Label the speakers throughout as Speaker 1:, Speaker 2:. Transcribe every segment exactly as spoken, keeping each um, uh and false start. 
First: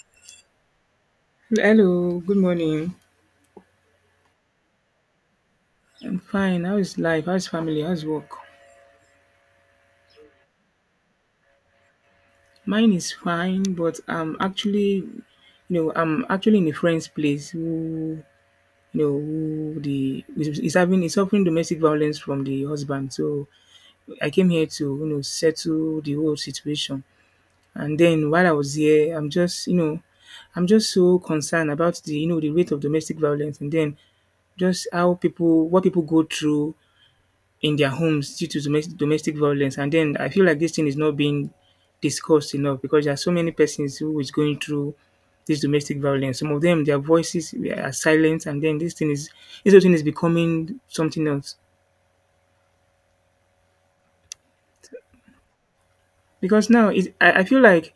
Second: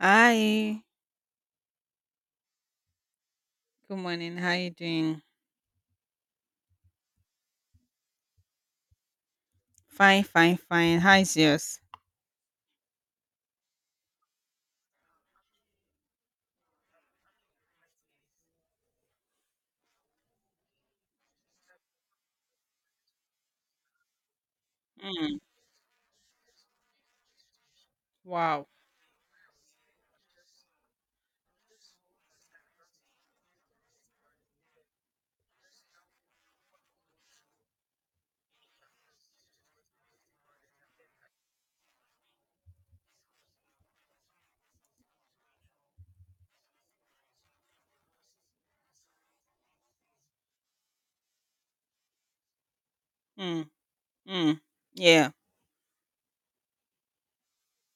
Speaker 1: Hi.
Speaker 2: Hello, good morning.
Speaker 1: Good morning. How you doing?
Speaker 2: I'm fine. How is life? How's family? How's work?
Speaker 1: Fine, fine, fine. How is yours?
Speaker 2: Mine is fine, but I'm actually, you know, I'm actually in a friend's place who, you know, who the is is having is suffering domestic violence from the husband. So I came here to, you know,
Speaker 1: Mm.
Speaker 2: settle the whole situation. And then while I
Speaker 1: Wow.
Speaker 2: was here, I'm just, you know, I'm just so concerned about the, you know, the rate of domestic violence, and then just how people, what people go through in their homes due to domes- domestic violence. And then I feel like this thing is not being discussed enough because there are so many persons who is going through this domestic violence. Some of them, their voices are silent, and then this thing is this whole thing is becoming something else.
Speaker 1: Mm. Mm. Yeah.
Speaker 2: Because now, it, I, I feel like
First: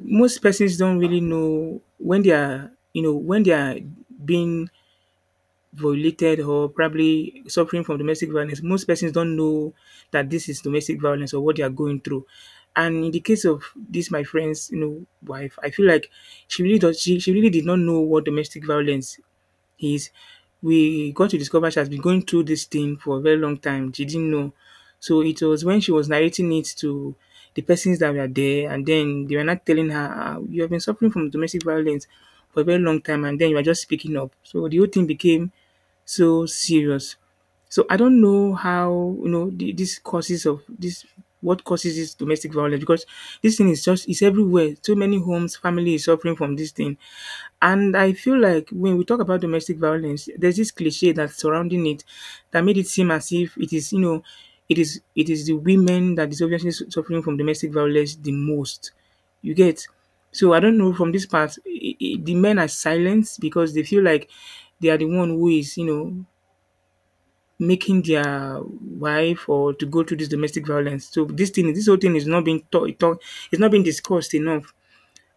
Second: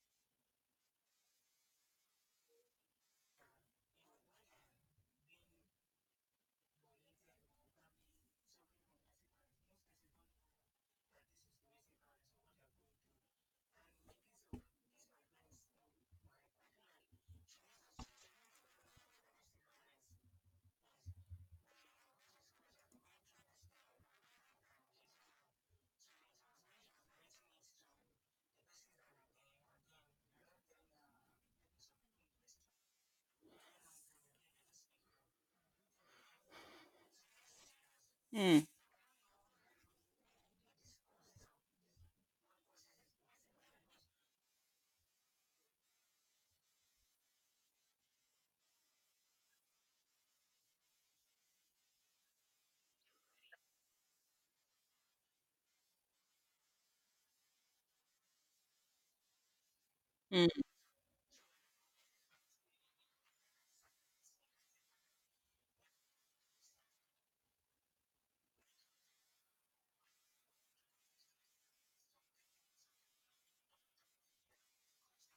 Speaker 2: most persons don't really know when they are, you know, when they are being violated or probably suffering from domestic violence. Most persons don't know that this is domestic violence or what they are going through. And in the case of this, my friend's, you know, wife, I feel like she really does. She, she really did not know what domestic violence is. We got to discover she has been going through this thing for a very long time. She didn't know. So it was when she was narrating it to the persons that were there, and then they were not telling her, "Ah, you have been suffering from domestic violence for a very long time, and then you are just speaking up." So the whole thing became so serious. So I don't know
Speaker 1: Mm.
Speaker 2: how, you know, the, this causes of this, what causes this domestic violence, because this thing is just, it's everywhere. So many homes, family is suffering from this thing. And I feel like when we talk about domestic violence, there's this cliche that's surrounding it that made it seem as if it is, you know, it is it is the women that is obviously su- suffering from domestic violence the most. You get.
Speaker 1: Mm.
Speaker 2: So I don't know, from this part, I I the men are silenced because they feel like they are the one who is, you know, making their wife or to go through this domestic violence. So this thing, this whole thing is not being taught, it's not being discussed enough.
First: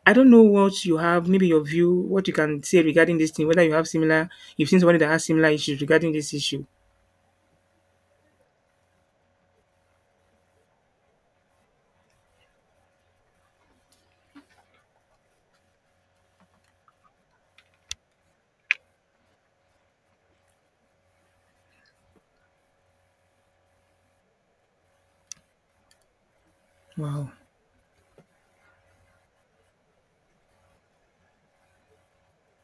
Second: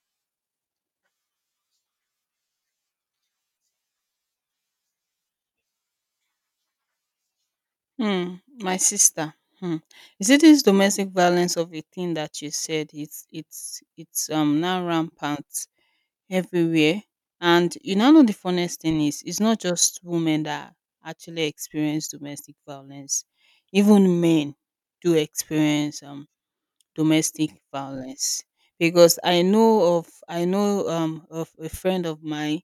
Speaker 2: I don't know what you have, maybe your view, what you can say regarding this thing, whether you have similar, you've seen somebody that has similar issues regarding this issue.
Speaker 1: Mm. My sister. Hmm. Is it this domestic violence of a thing that you said? It's it's it's um now rampant everywhere. And you now know the funniest thing is it's not just women that actually experience domestic violence. Even men do experience um
Speaker 2: Wow.
Speaker 1: domestic violence because I know of I know um of a friend of mine.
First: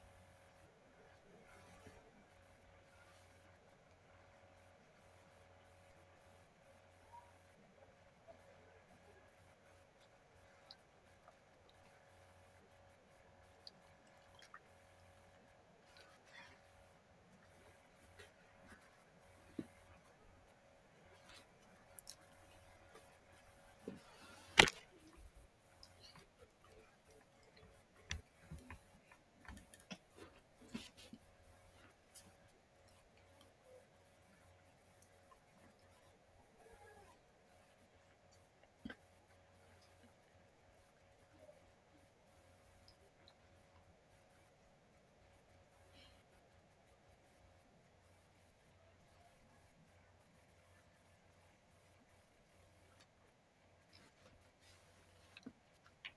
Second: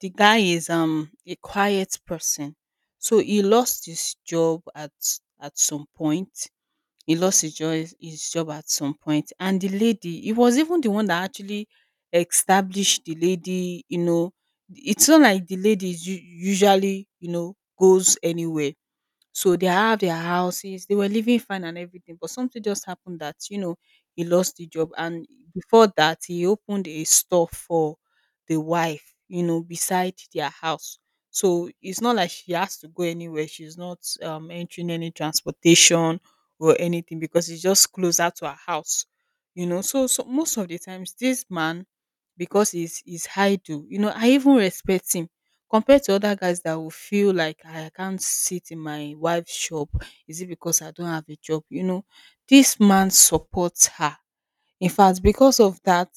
Speaker 1: The guy is um a quiet person, so he lost his job at at some point. He lost his job his job at some point, and the lady, he was even the one that actually established the lady. You know, it's not like the lady is u- usually, you know, goes anywhere, so they have their houses, they were living fine and everything, but something just happened that, you know, he lost the job. And before that, he opened a store for the wife, you know, beside their house. So it's not like she has to go anywhere. She's not um, entering any transportation or anything because it's just closer to her house, you know. So, so most of the times, this man, because he's, he's idle, you know, I even respect him compared to other guys that will feel like I can't sit in my wife's shop, is it because I don't have a job? You know, this man supports her. In fact, because of that,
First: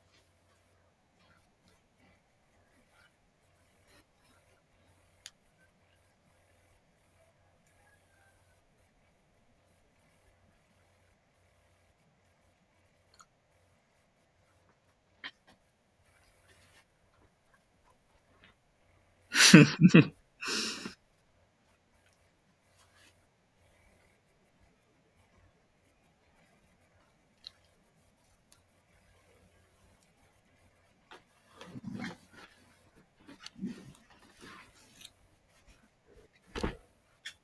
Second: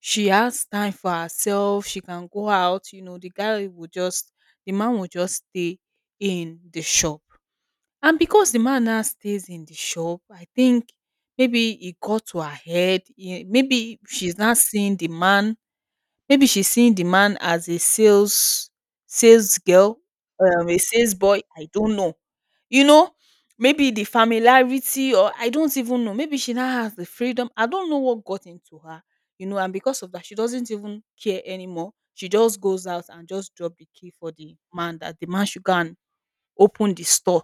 Speaker 1: she has time for herself. She can go out. You know, the guy will just, the man will just stay in the shop. And because the man now stays in the shop, I think maybe it got to her head. eh, Maybe she's not seeing the man. Maybe she's seeing the man as a sales sales girl, um, a sales boy. I don't know. You know, maybe the familiarity, or I don't even know. Maybe she now has the freedom. I don't know what got into her, you know, and because of that, she doesn't even care anymore. She just goes out and just drop the key for the man, that the man should go and open the store,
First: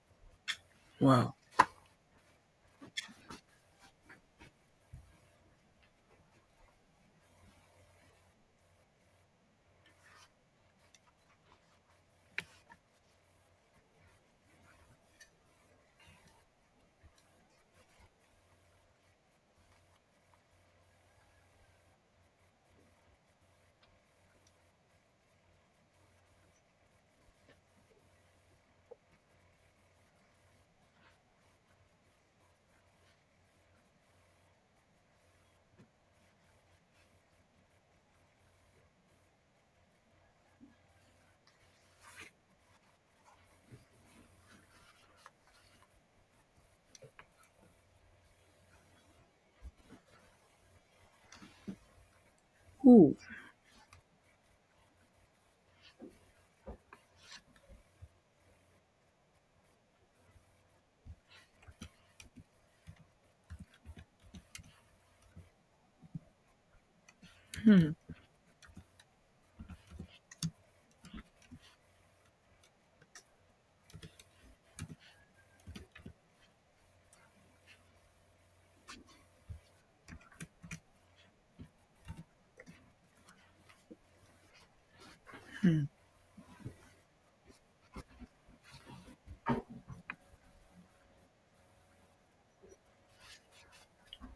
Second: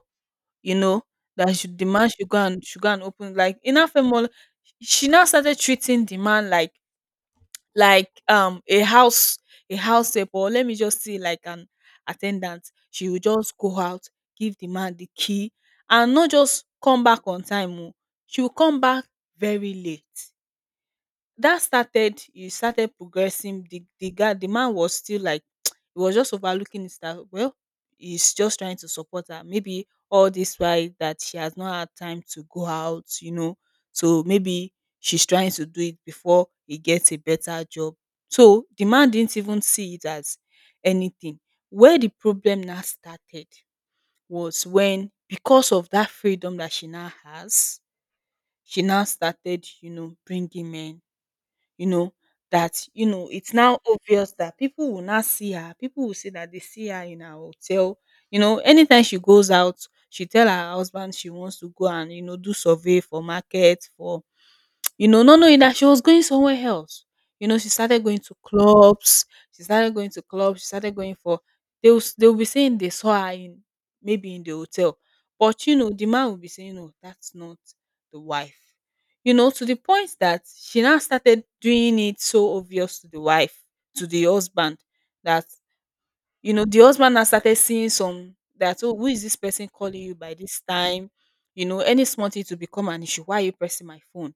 Speaker 1: you know,
Speaker 2: Wow.
Speaker 1: that should, the man should go and should go and open like in her family. She now started treating the man like like um a house a house help, or let me just say like an attendant. She will just go out, give the man the key, and not just come back on time oo. She will come back very late. That started, you started progressing. The the guy the man was still like he was just overlooking it, that well, he's just trying to support her, maybe all this while that she has not had time to go out, you know. So maybe she's trying to do it before he gets a better job. So the man didn't even see it as anything. Where the problem now started was when, because of that freedom that she now has, she now started, you know, bringing men, you know, that, you
Speaker 2: Ooh.
Speaker 1: know, it's now obvious that people will not see her. People will say that they see her in her hotel. You know, anytime she goes out, she tell her husband she wants to go and, you know, do survey for market, for, you know, not knowing that she was going somewhere else. You know, she started going to clubs. She started going to clubs. She started going for. They will, s- they will be saying they saw her in maybe in the hotel, but you know the man will be saying no, that's not the wife. You know, to the point that she now started doing it so obvious to the wife, to the husband, that, you know, the husband now started seeing some that, oh, who is this person calling you by this time? You know, any small thing to become an issue. Why are you pressing my phone?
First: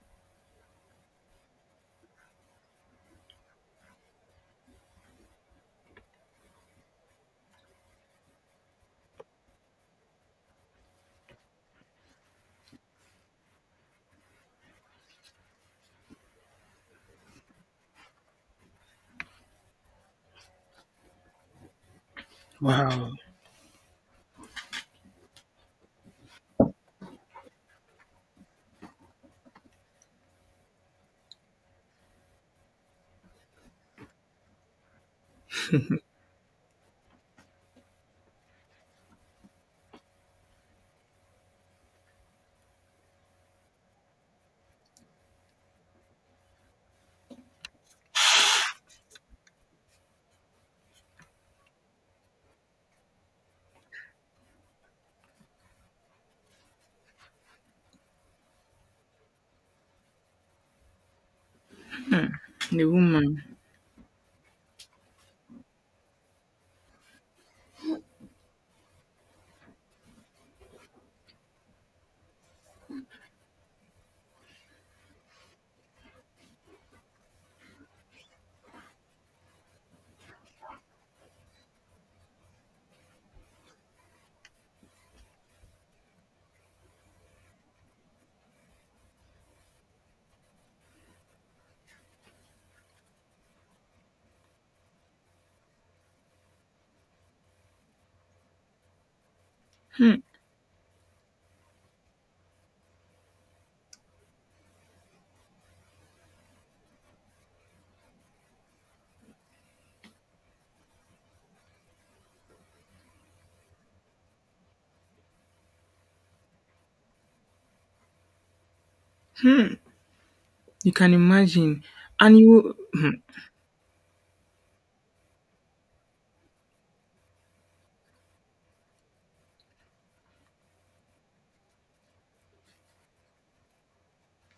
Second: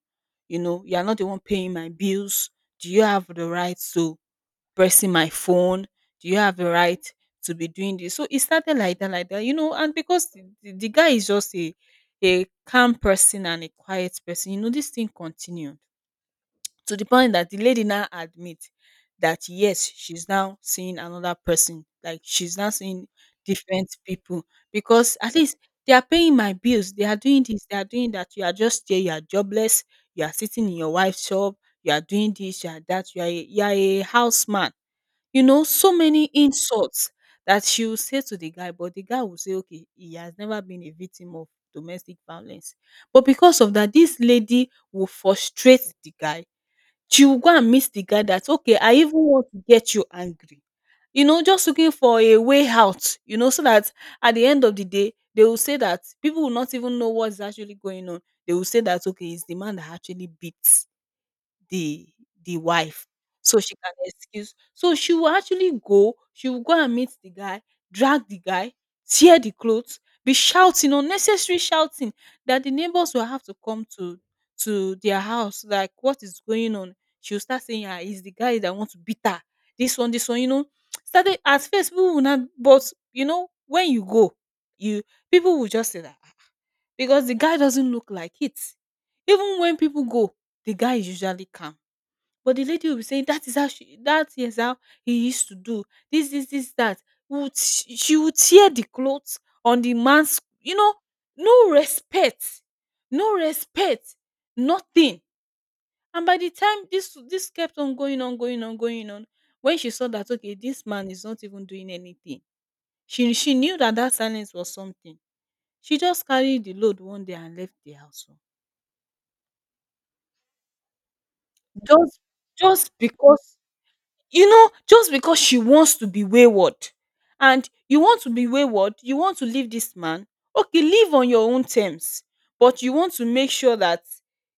Speaker 1: You know, you are not the one paying my bills. Do you have the right to pressing my phone? Do you have the right to be doing this? So it started like that, like that, you know, and because the, the the guy is just a a calm person and a quiet person, you know, this thing continued to the point that the lady now admit that yes, she's now seeing another person. Like she's now seeing
Speaker 2: Wow.
Speaker 1: different people because at least they are paying my bills. They are doing this. They are doing that. You are just there. You are jobless. You are sitting in your wife's shop. You are doing this. You are that. You are a, you are a houseman. You know, so many insults that she will say to the guy, but the guy will say, okay, he has never been a victim of domestic violence. But because of that, this lady will frustrate the guy. She will go and meet the guy that, "Okay, I even want to get you angry." You know, just looking for a way out, you know, so that at the end of the day, they will say that people will not even know what's actually going on. They will say that, "Okay, it's the man that actually beats the the
Speaker 2: The
Speaker 1: wife,
Speaker 2: woman.
Speaker 1: so she can excuse, so she will actually go, she will go and meet the guy, drag the guy, tear the clothes, be shouting, unnecessary shouting, that the neighbors will have to come to to their house, like what is going on." She will start saying ah, it's the guy that want to beat her, this one this one, you know, started. At first people will not, but you know, when you go, you people will just say that, "Ah, ah," because the guy doesn't look like it. Even when people go, the guy is usually calm. But the lady will be saying that is how she, that is how he used to do this, this, this, that. Would she she will tear the clothes on the man's, you know, no respect, no respect, nothing. And by the time this, this kept on going on, going on, going on, when she saw that okay, this man is not even doing anything, she she knew that that silence was something. She just carried the load one day and left the house, oh.
Speaker 2: You can imagine.
Speaker 1: Just
Speaker 2: And you
Speaker 1: just because, you know, just because she wants to be wayward, and you want to be wayward, you want to leave this man, okay, live on your own terms, but you want to make sure that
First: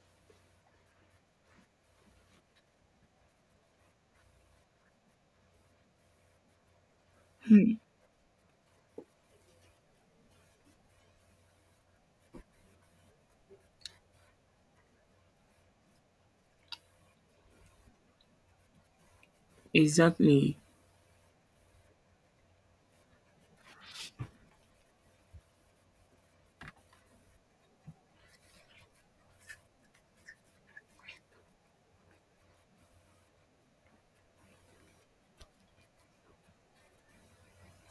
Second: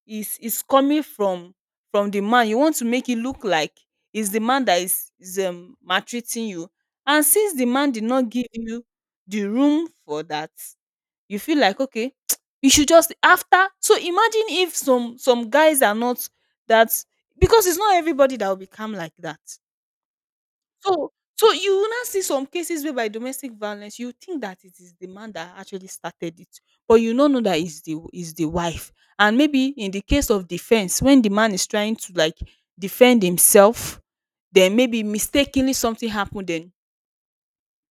Speaker 1: is is coming from from the man, you want to make it look like is the man that is is, um, maltreating you, and since the man did not give you the room for that, you feel like okay, you should just after. So imagine if some some guys are not that, because it's not everybody that will become like that.
Speaker 2: exactly.
Speaker 1: So so you will now see some cases where by domestic violence, you think that it is the man that actually started it, but you no know that is the is the wife. And maybe in the case of defense, when the man is trying to like defend himself, then maybe mistakenly something happened, then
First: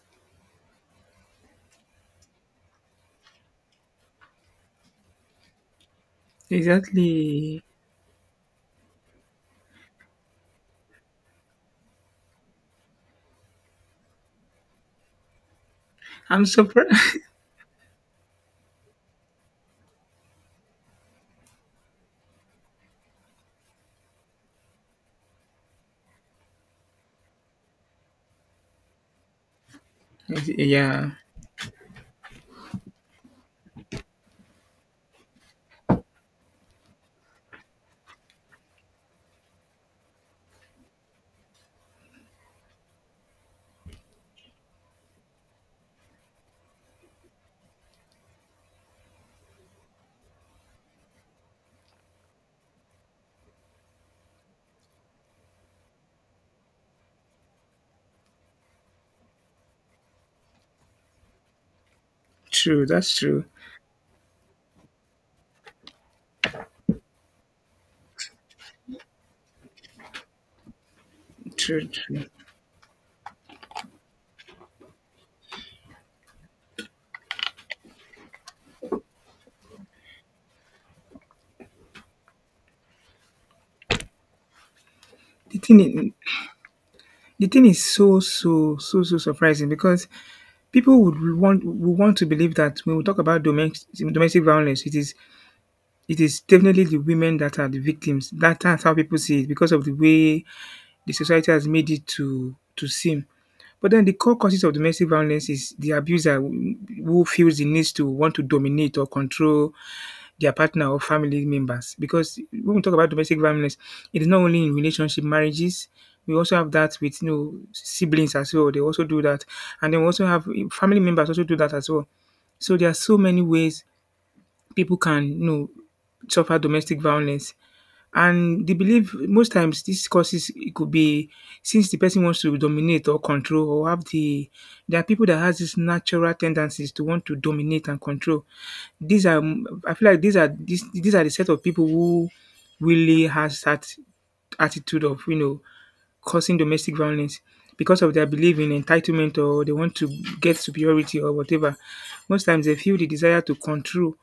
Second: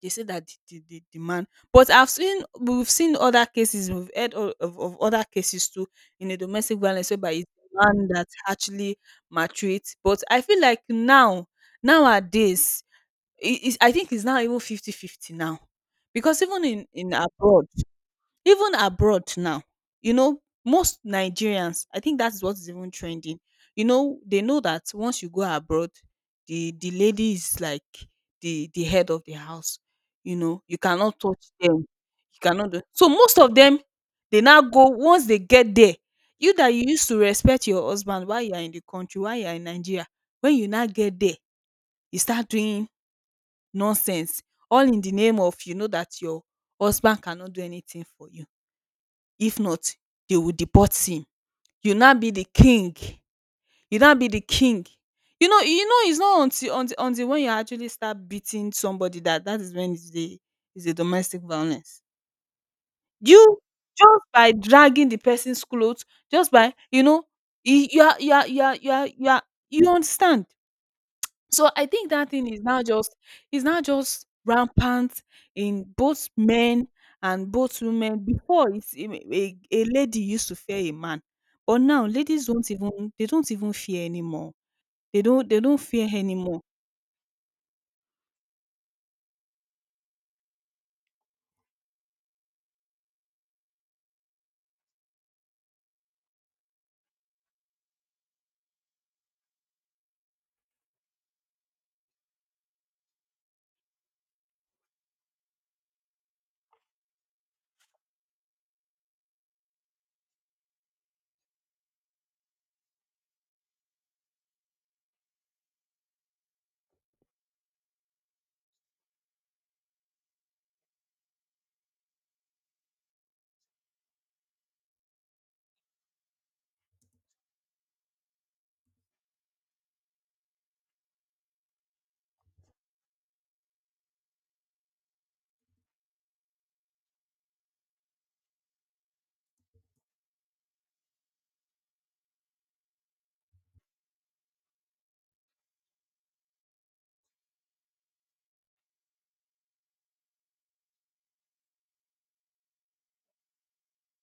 Speaker 1: they say that the, the, the, the man. But I've seen we've seen other cases, we've heard of, of, of other cases too, in a domestic violence whereby it's
Speaker 2: Exactly.
Speaker 1: the man that actually maltreats. But I feel like now nowadays, it is, I think it's now even fifty-fifty now. Because
Speaker 2: I'm
Speaker 1: even in in
Speaker 2: surprised.
Speaker 1: abroad, even abroad now, you know, most Nigerians, I think that is what is even trending. You know, they know that once you go abroad, the the lady is like the the head of the house, you know, you
Speaker 2: yeah.
Speaker 1: cannot touch them, you cannot do, so most of them, they now go, once they get there, you that you used to respect your husband while you are in the country, while you are in Nigeria, when you now get there, you start doing nonsense, all in the name of, you know, that your husband cannot do anything for you, if not they will deport him. you now be the king you now be the king, you know, you know it's not until until until when you actually start beating somebody, that that is when it's the is a domestic violence.
Speaker 2: True, that's true.
Speaker 1: You Just by dragging the person's clothes, just by, you know, you you are you are you are you are you are, you understand. So I
Speaker 2: True,
Speaker 1: think
Speaker 2: true.
Speaker 1: that thing is now just is now just rampant in both men and both women. Before, it's a, a a lady used to fear a man, but now ladies don't even, they don't even fear anymore. They don't
Speaker 2: The
Speaker 1: they don't
Speaker 2: thing
Speaker 1: fear
Speaker 2: is,
Speaker 1: anymore.
Speaker 2: the thing is so so so so surprising because people would want would want to believe that when we talk about domestic domestic violence, it is It is definitely the women that are the victims. That that's how people see it because of the way the society has made it to to seem. But then the core causes of domestic violence is the abuser who feels the needs to want to dominate or control their partner or family members. Because when we talk about domestic violence, it is not only in relationship marriages. We also have that with, you know, siblings as well. They also do that, and then we also have family members also do that as well. So there are so many ways people can, you know, suffer domestic violence. And they believe most times these causes, it could be since the person wants to dominate or control or have the there are people that has these natural tendencies to want to dominate and control. These are I feel like these are these these are the set of people who really has that attitude of, you know, causing domestic violence because of their belief in entitlement, or they want to get superiority or whatever. Most times they feel the desire to control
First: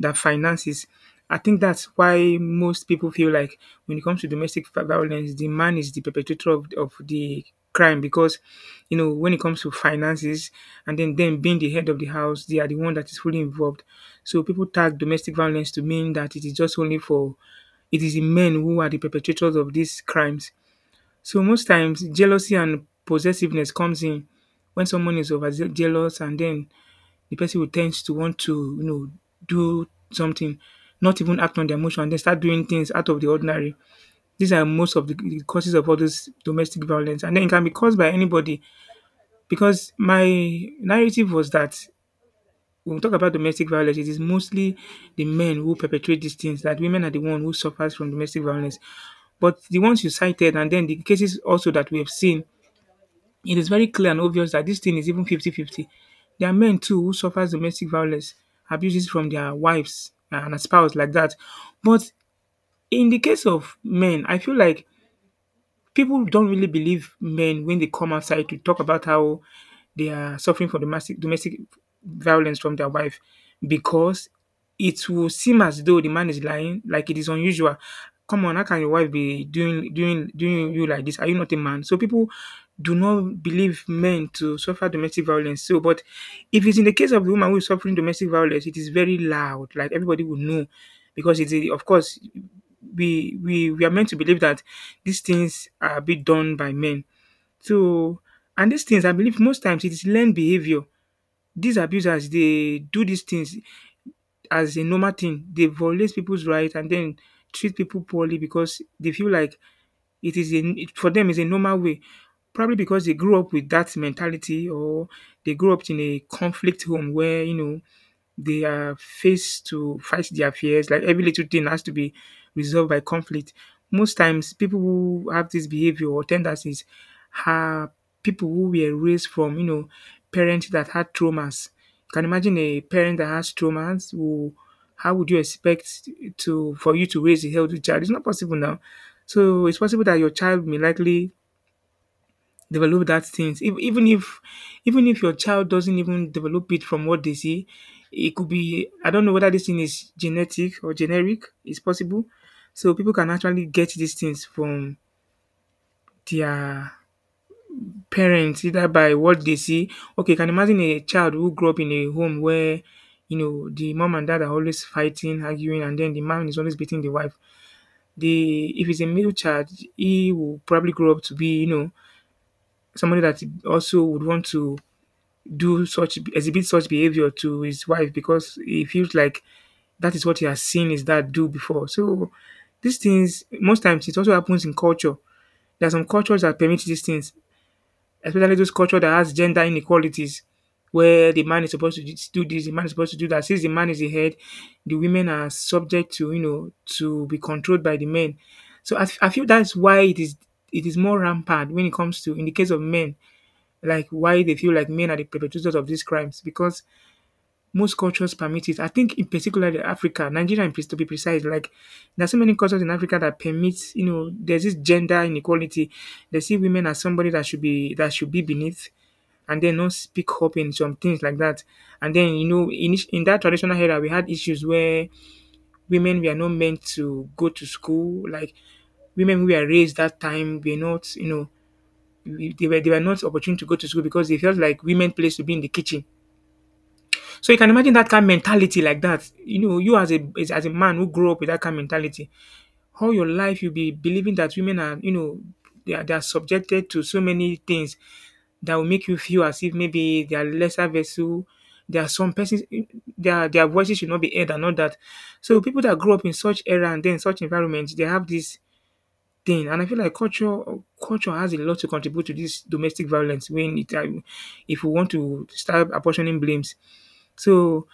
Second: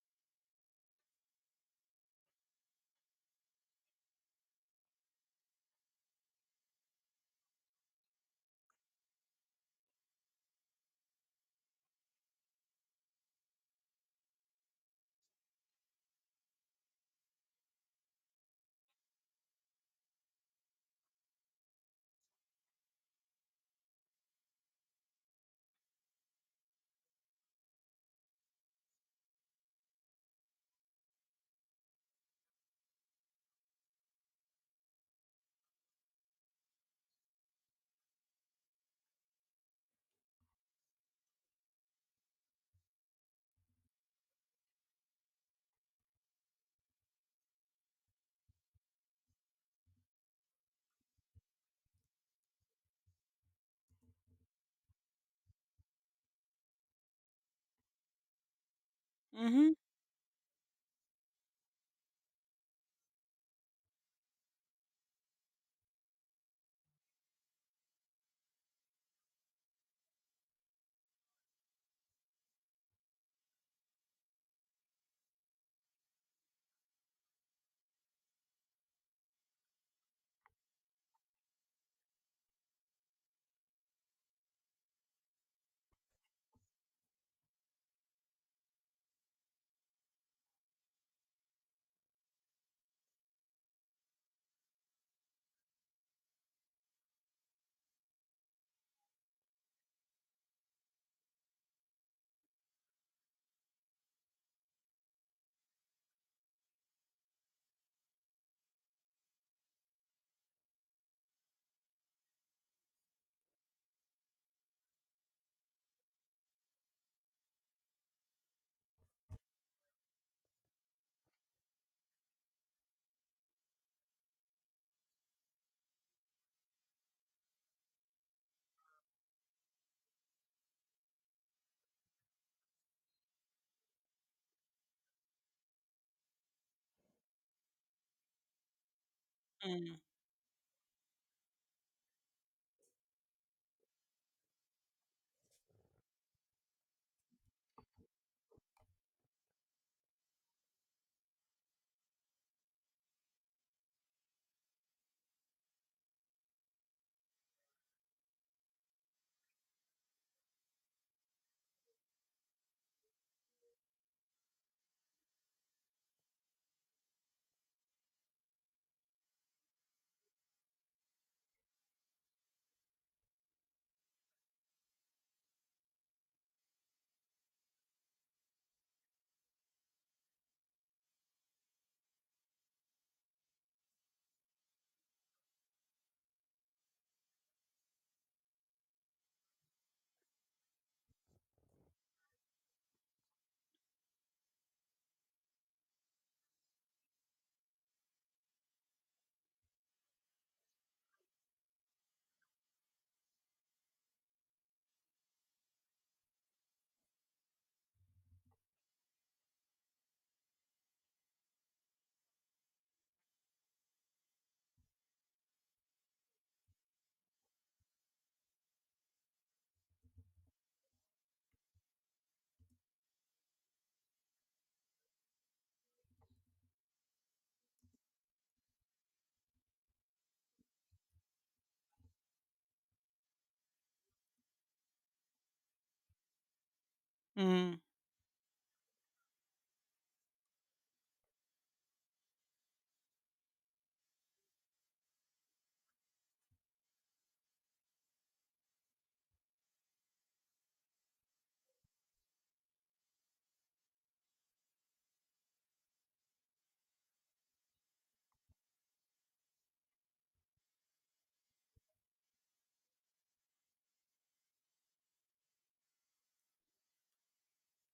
Speaker 2: their finances. I think that's why most people feel like when it comes to domestic vi- violence, the man is the perpetrator of, of the crime because, you know, when it comes to finances and then them being the head of the house, they are the one that is fully involved. So people tag domestic violence to mean that it is just only for it is the men who are the perpetrators of these crimes. So most times jealousy and possessiveness comes in when someone is over jealous, and then the person will tend to want to, you know, do something, not even act on their emotion, and then start doing things out of the ordinary. These are most of the the causes of all this domestic violence. And then it can be caused by anybody because my narrative was that when we talk about domestic violence, it is mostly the men who perpetrate these things, that women are the one who suffers from domestic violence. But the ones you cited, and then the cases also that we have seen, it is very clear and obvious that this thing is even fifty-fifty. There are men too who suffers domestic violence, abuses from their
Speaker 1: Mm-hmm.
Speaker 2: wives and spouse like that. But in the case of men, I feel like people don't really believe men when they come outside to talk about how they are suffering from domestic domestic violence from their wife, because it will seem as though the man is lying, like it is unusual. Come on, how can your wife be doing doing doing you like this? Are you not a man? So people do not believe men to suffer domestic violence. So, but if it's in the case of the woman who is suffering domestic violence, it is very loud. Like everybody will know, because it's a- of course we we we are meant to believe that these things are being done by men. So, and these things, I believe, most times it is learned behavior. These abusers dey do these things as a normal thing. They violate people's right and then treat people poorly because they feel like it is a it, for them is a normal way. Probably because they grew up with that mentality, or they grew up in a conflict home where, you know, they are faced to fight their fears. Like every little thing has to be resolved by conflict. Most times, people who have this behavior or tendencies are people who were raised from, you know, parents that had traumas. You can imagine a parent that has traumas who how would you expect to, for you to raise a healthy child? It's not possible now. So it's
Speaker 1: Mm,
Speaker 2: possible that your child may likely develop that things. If, even if even if your child doesn't even develop it from what they see, it could be I don't know whether this thing is genetic or generic, it's possible. So people can actually get these things from their parents, either by what they see. Okay, you can imagine a child who grew up in a home where, you know, the mom and dad are always fighting, arguing, and then the man is always beating the wife. The, if it's a male child, he will probably grow up to be, you know, somebody that also would want to do such, exhibit such behavior to his wife because he feels like that is what he has seen his dad do before. So these things most times it also happens in culture. There are some cultures that permit these things, especially those cultures that has gender inequalities, where the man is supposed to do this, the man is supposed to do that. Since the man is the head, the women are subject to, you know, to be controlled by the men. So I, I feel that's why it is it is more rampant when it comes to, in the case of men, like why they feel like men are the perpetrators of these crimes because most cultures permit it. I think in particular the Africa, Nigeria, in pre- to be precise, like there's so many cultures in Africa that permits, you know, there's this gender inequality. They see women as somebody that should be, that should be beneath, and then not speak up in some things like that. And then you know, in each- in that traditional era, we had issues where women were not meant to go to school. Like women who were raised that time were not, you know, we- they were they were not opportune to go to school because they felt like women place to be in the kitchen. So you can
Speaker 1: mm,
Speaker 2: imagine that kind of mentality like that. You know, you as a as, as a man who grew up with that kind of mentality, all your life you'll be believing that women are, you know, they are, they are subjected to so many things that will make you feel as if maybe they are lesser vessel. There are some persons their their voices should not be heard and all that. So people that grew up in such era and then such environment, they have this thing. And I feel like culture culture has a lot to contribute to this domestic violence when it uh, if we want to start apportioning blames, so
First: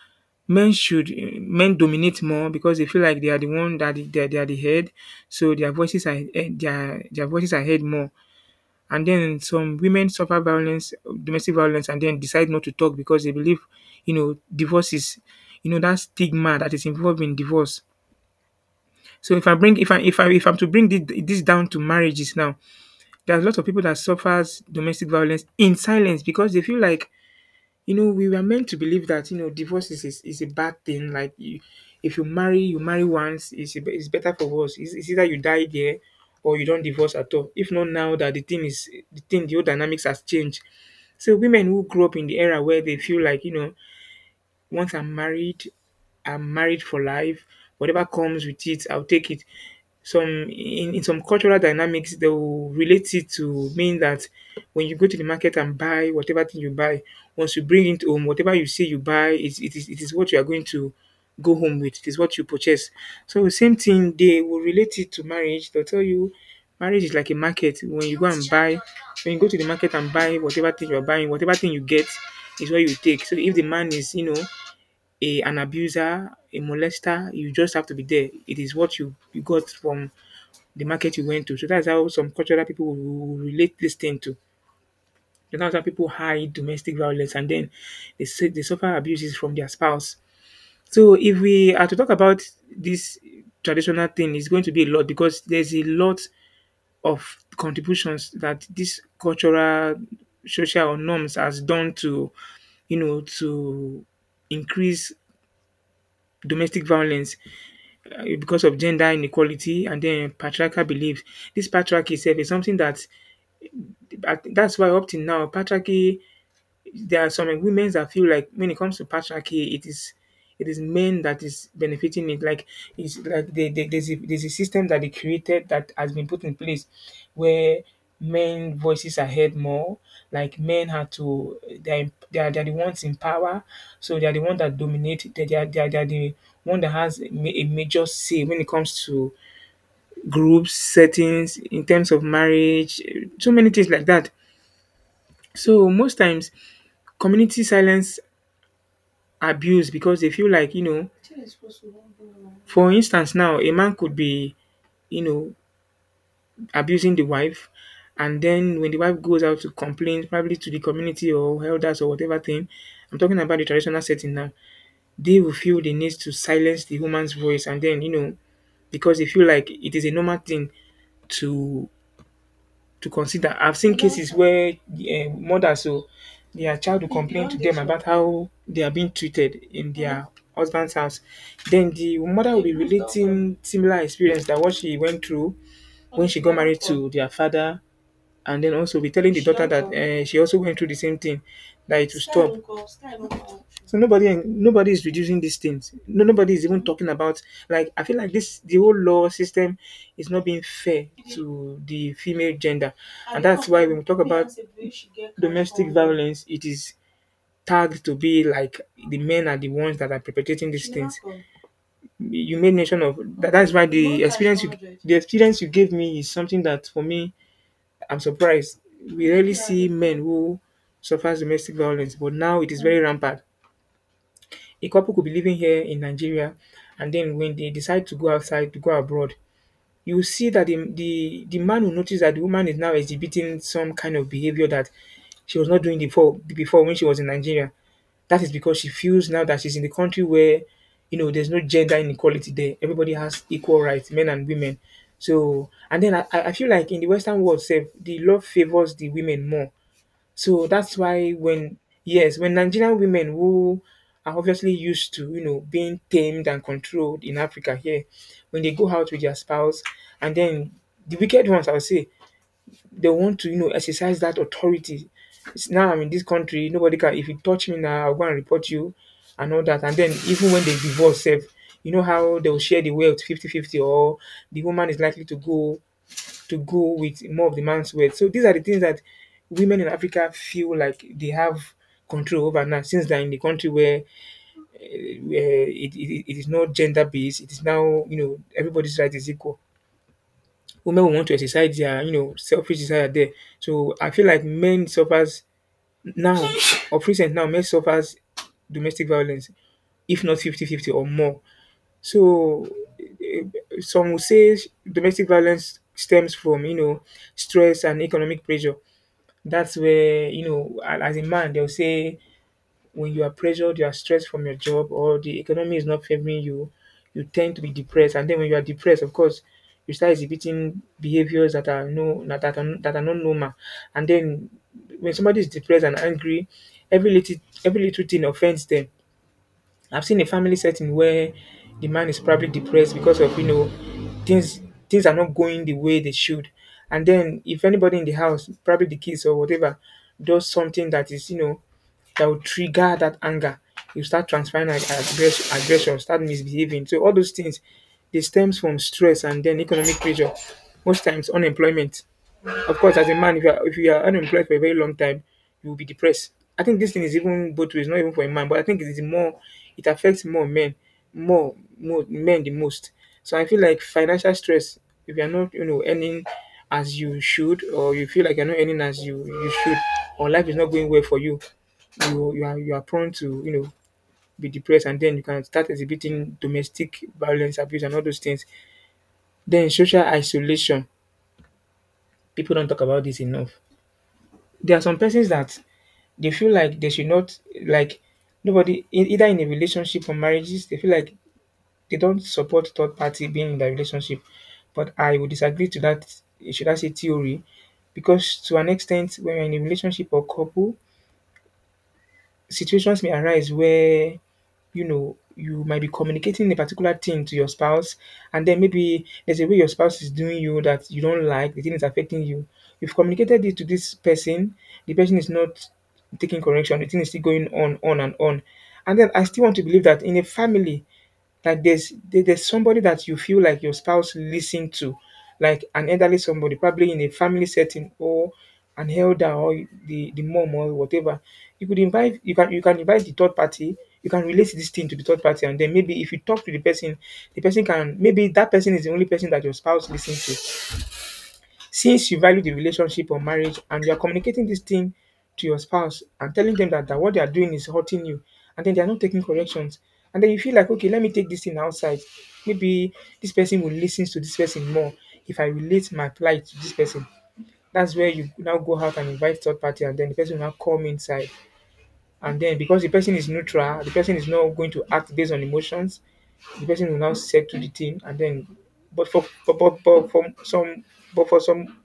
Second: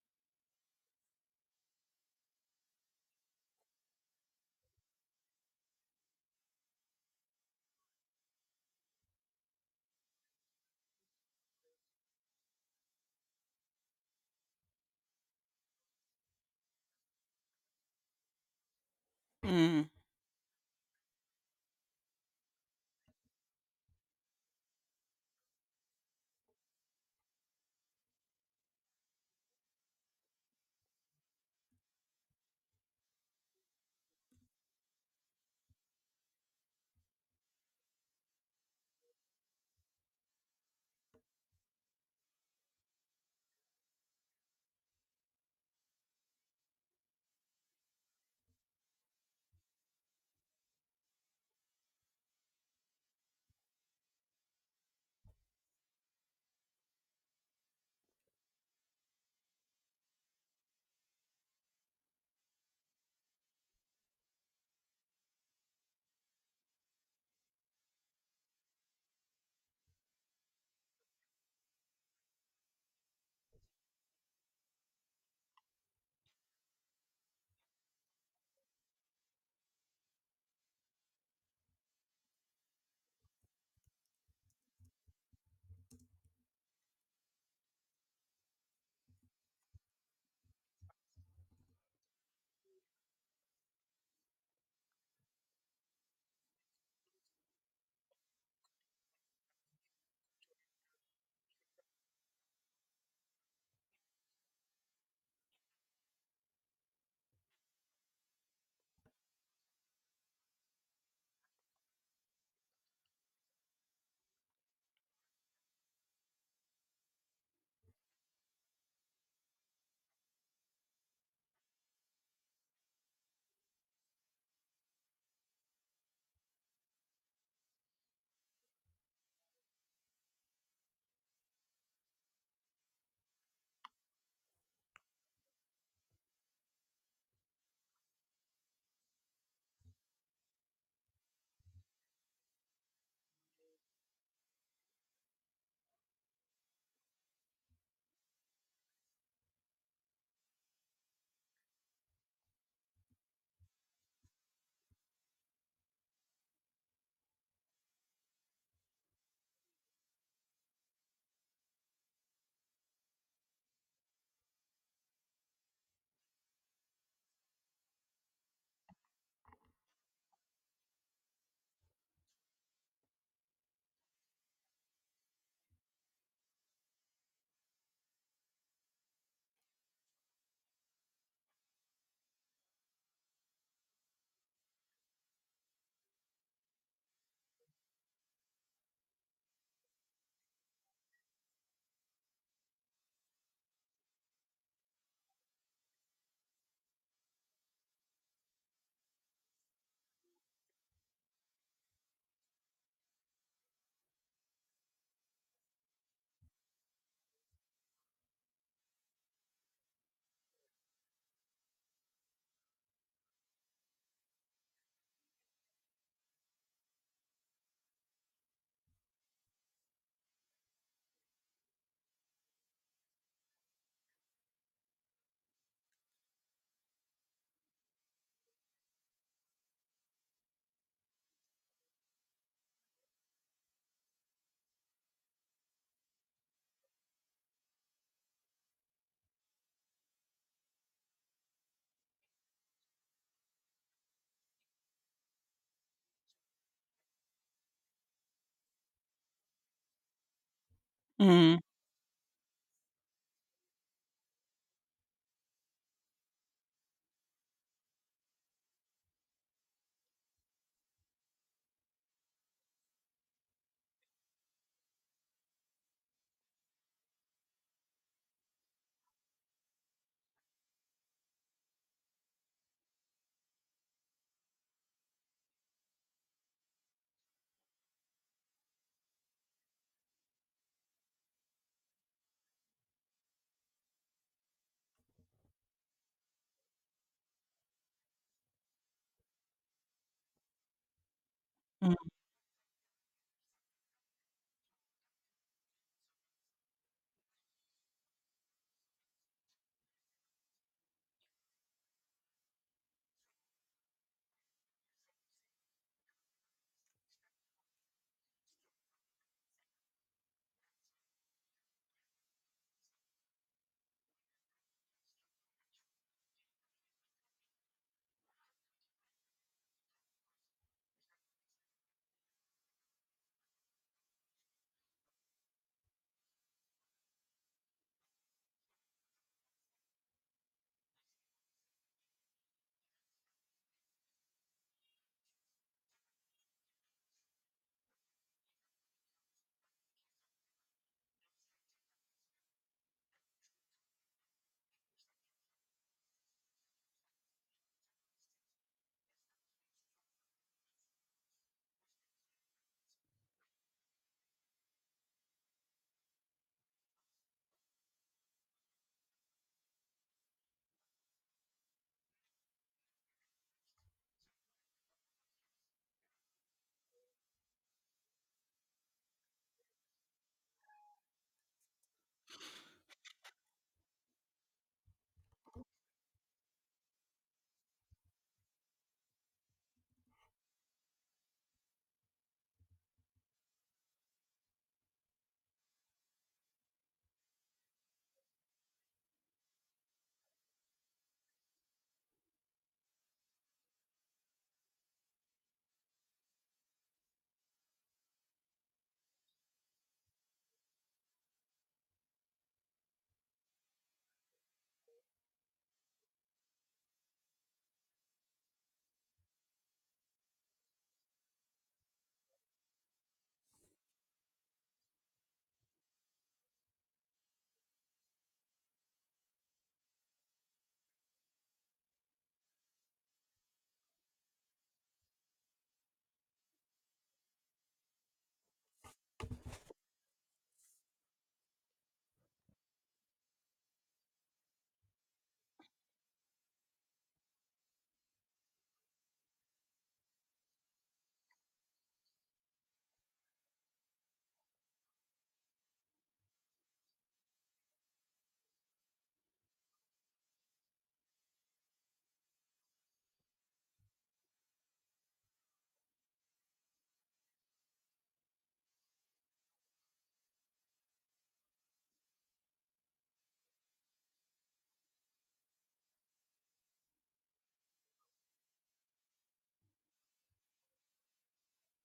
Speaker 2: men should men dominate more because they feel like they are the one that they they, are, they are the head, so their voices are eh, their their voices are heard more. And then some women suffer violence, domestic violence, and then decide not to talk because they believe, you know, divorce is, you know, that stigma that is involved in divorce. So if I bring
Speaker 1: mm,
Speaker 2: if I if I if I'm to bring this, this down to marriages now, there are a lot of people that suffers domestic violence in silence because they feel like you know, we were meant to believe that you know divorce is is, is a bad thing. Like, you, if you marry, you marry once. It's it's better for worse. It's, it's either you die there, or you don't divorce at all. If not now, that the thing is the thing, the whole dynamics has changed. So women who grew up in the era where they feel like you know, once I'm married, I'm married for life. Whatever comes with it, I'll take it. Some in, in some cultural dynamics they will relate it to mean that when you go to the market and buy whatever thing you buy, once you bring it home, whatever you see you buy it, it is it is what you are going to go home with, it is what you purchase. So same thing they will relate it to marriage. They'll tell you marriage is like a market. When you go and buy, when you go to the market and buy whatever thing you're buying, whatever thing you get is what you take. So if the man is, you know, a an abuser, a molester, you just have to be there. It is what you you got from the market you went to. So that's how some cultural people will- relate this thing to. So that's how people hide domestic violence and then they say they suffer abuses from their spouse. So if we are to talk about this traditional thing, it's going to be a lot because there's a lot of contributions that this cultural, social norms has done to, you know, to increase domestic violence, uh, because of gender inequality and then patriarchal beliefs. This patriarchy itself is something that I think that's why up till now patriarchy, there are some women that feel like when it comes to patriarchy, it is it is men that is benefiting it. Like it's like they, they, there's, a, there's a system that they created that has been put in place where men voices are heard more. Like men have to they're, they're, they're the ones in power, so they're the one that dominate. they're, they're, they're, they're the one that has a ma- a major say when it comes to groups settings in terms of marriage, so many things like that. So most times community silence abuse because they feel like you know, for instance now a man could be you know abusing the wife, and then when the wife goes out to complain probably to the community or elders or whatever thing, I'm talking about the traditional setting now, they will feel the need to silence the woman's voice and then you know because they feel like it is a normal thing to to consider. I've seen cases where uh, mothers, so their child will complain to them about how they are being treated in their husband's house. Then the mother will be relating similar experience, that what she went through when she got married to their father, and then also be telling the daughter that uh, she also went through the same thing, that it will stop. So nobody nobody is reducing these things. No, nobody is even talking about, like I feel like this the whole law system is not being fair to the female gender, and that's why when we talk about domestic violence, it is tagged to be like the men are the ones that are perpetrating these things. You made mention of that. That's why the experience you the experience you gave me is something that for me I'm surprised. We rarely see men who suffer domestic violence, but now it is very rampant. A couple could be living here in Nigeria and then when they decide to go outside to go abroad, you will see that the, the, the man will notice that the woman is now exhibiting some kind of behavior that she was not doing before, before when she was in Nigeria. That is because she feels now that she's in the country where, you know, there's no gender inequality there. Everybody has equal rights, men and women. So, and then I, I I feel like in the Western world, sef, the law favors the women more. So that's why
Speaker 1: mm,
Speaker 2: when, yes, when Nigerian women who are obviously used to you know being tamed and controlled in Africa here, when they go out with their spouse, and then the wicked ones, I would say, they want to you know exercise that authority. It's now I'm in this country, nobody can. If you touch me now, I'll go and report you, and all that. And then even when they divorce, sef, you know how they'll share the wealth fifty-fifty, or the woman is likely to go to go with more of the man's words. So these are the things that women in Africa feel like they have control over now since they're in the country where, uh, where it, it, it is not gender based. It is now you know everybody's right is equal. Women will want to exercise
Speaker 1: mm,
Speaker 2: their you know selfish desire there. So I feel like men suffers now, of recent now men suffers domestic violence if not fifty fifty or more. So, eh, some will say domestic violence stems from you know stress and economic pressure. That's where, you know, a- as a man, they'll say when you are pressured, you are stressed from your job, or the economy is not favoring you, you tend to be depressed. And then when you are depressed, of course, you start exhibiting behaviors that are no that, that are that are not normal. And then when somebody is depressed and angry, every little every little thing offends them. I've seen a family setting where the man is probably depressed because of you know things things are not going the way they should. And then if anybody in the house, probably the kids or whatever, does something that is, you know, that will trigger that anger, you start transferring ag- aggress- aggression, start misbehaving. So all those things, they stems from stress and then economic pressure, most times unemployment. Of course, as a man, if you are, if you are unemployed for a very long time, you will be depressed. I think this thing is even both ways, not even for a man, but I think it is more, it affects more men, more, more men the most. So I feel like financial stress, if you are not, you know, earning as you should, or you feel like you're not earning as you, you should, or life is not going well for you, you you are you are prone to you know be depressed and then you can start exhibiting domestic violence abuse and all those things. Then social isolation, people don't talk about this enough. There are some persons that they feel like they should not, like nobody in either in a relationship or marriages, they feel like they don't support third party being in the relationship. But I would disagree to that, should I say, theory, because to an extent when you're in a relationship or couple, situations may arise where you know you might be communicating a particular thing to your spouse and then maybe there's a way your spouse is doing you that you don't like, the thing is affecting you, you've communicated it to this person, the person is not taking correction, the thing is still going on on and on. And then I still want to believe that in a family, like there's there- there's somebody that you feel like your spouse listen to, like an elderly somebody, probably in a family setting or an elder or the, the mom or whatever. You could invite you can you can invite the third party, you can relate this thing to the third party, and then maybe if you talk to the person, the person can, maybe that person is the only person that your spouse listens to. Since you value the relationship or marriage and you are communicating this thing to your spouse and telling them that, that what they are doing is hurting you and then they are not taking corrections. And then you feel like, okay, let me take this thing outside. Maybe this person will listen to this person more if I relate my plight to this person. That's where you now go out and invite third party and then the person will now come inside. And then because the person is neutral, the person is not going to act based on emotions, the person will now settle the thing. And then but for but, but, but for some but for some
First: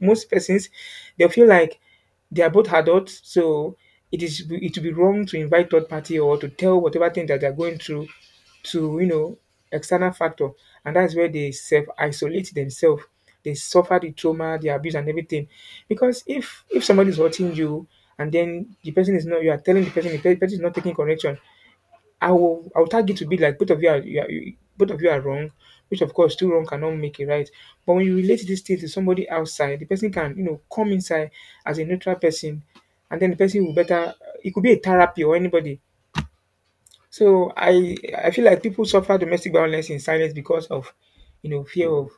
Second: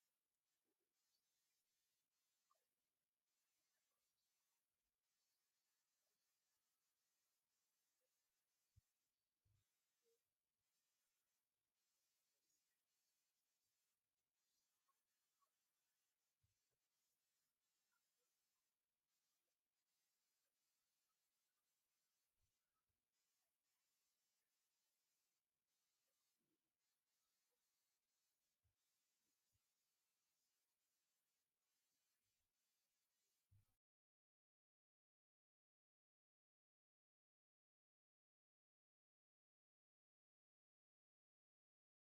Speaker 2: most persons, they feel like they are both adults, so it is it would be wrong to invite third party or to tell whatever thing that they're going through to you know external factor, and that's where they self isolate themselves. They suffer the trauma, the abuse, and everything. Because if if somebody is hurting you and then the person is not, you are telling the person the pe- person is not taking correction, I will I will tag it to be like both of you are, you, are, you both of you are wrong, which of course two wrong cannot make it right. But when you relate this thing to somebody outside, the person can, you know come inside as a neutral person, and then the person will better. It could be a therapy or anybody. So I I feel like people suffer domestic violence in silence because of you know fear of,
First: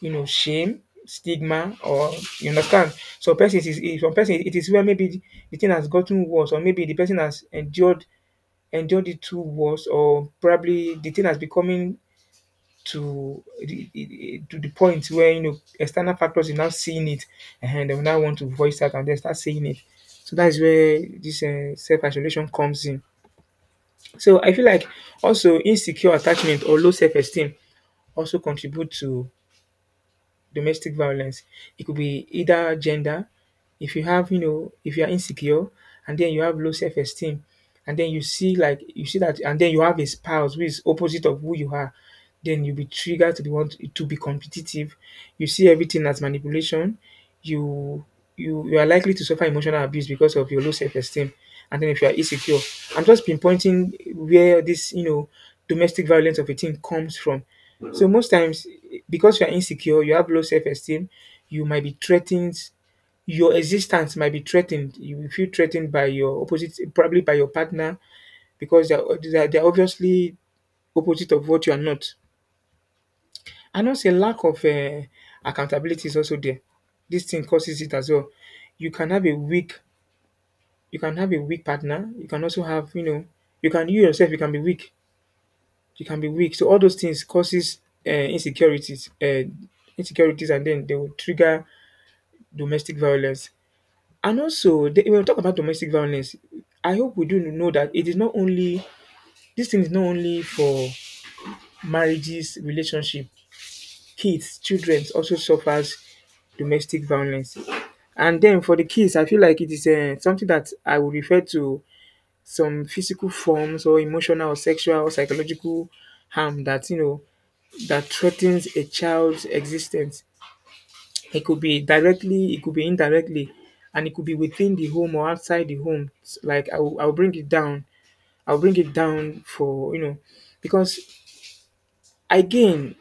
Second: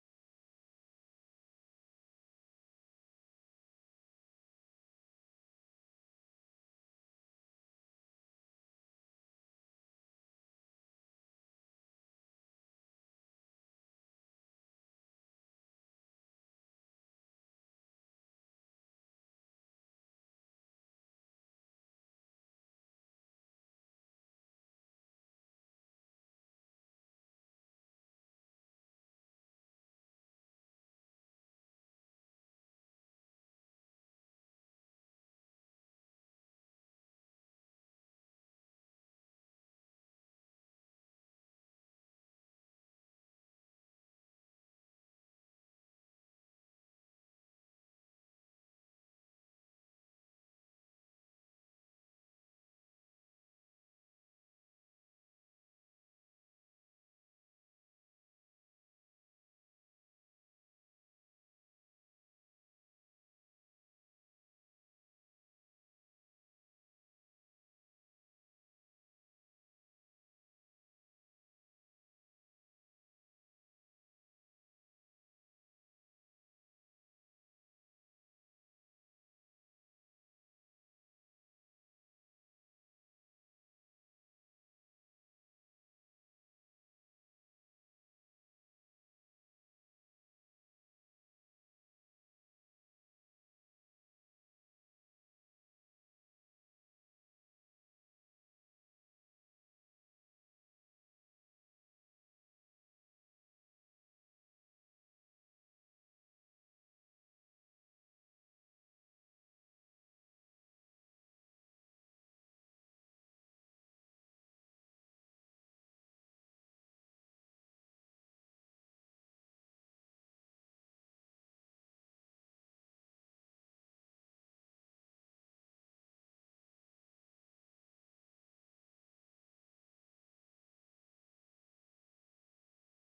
Speaker 2: you know shame, stigma, or you understand. So person is is- some person, it is where maybe the, the thing has gotten worse, or maybe the person has endured endure the two wars, or probably the thing has becoming to the, to the point where you know external factors are now seeing it, and they will now want to voice out and they start saying it. So that is where this uh, self isolation comes in. So I feel like also insecure attachment or low self esteem also contribute to domestic violence. It could be either gender. If you have, you know, if you are insecure and then you have low self esteem, and then you see, like you see that, and then you have a spouse who is opposite of who you are, then you'll be triggered to be want to be competitive. You see everything as manipulation. You you you are likely to suffer emotional abuse because of your low self esteem. And then if you are insecure, I'm just pinpointing where this, you know, domestic violence of a teen comes from. So most times, because you are insecure, you have low self-esteem, you might be threatened. Your existence might be threatened. You will feel threatened by your opposite, probably by your partner, because they're they're, they're obviously opposite of what you are not. And also, a lack of uh, accountability is also there. This thing causes it as well. You can have a weak, you can have a weak partner. You can also have, you know, you can you yourself, you can be weak you can be weak. So all those things causes uh, insecurities, uh, insecurities, and then they will trigger domestic violence. And also, the- when we talk about domestic violence, I hope we do know that it is not only this thing is not only for marriages, relationship, kids. Children also suffers domestic violence. And then for the kids, I feel like it is uh, something that I would refer to some physical forms or emotional or sexual or psychological harm that, you know that threatens a child's existence. It could be directly, it could be indirectly, and it could be within the home or outside the home. It's like I'll, I'll bring it down. I'll bring it down for, you know, because again,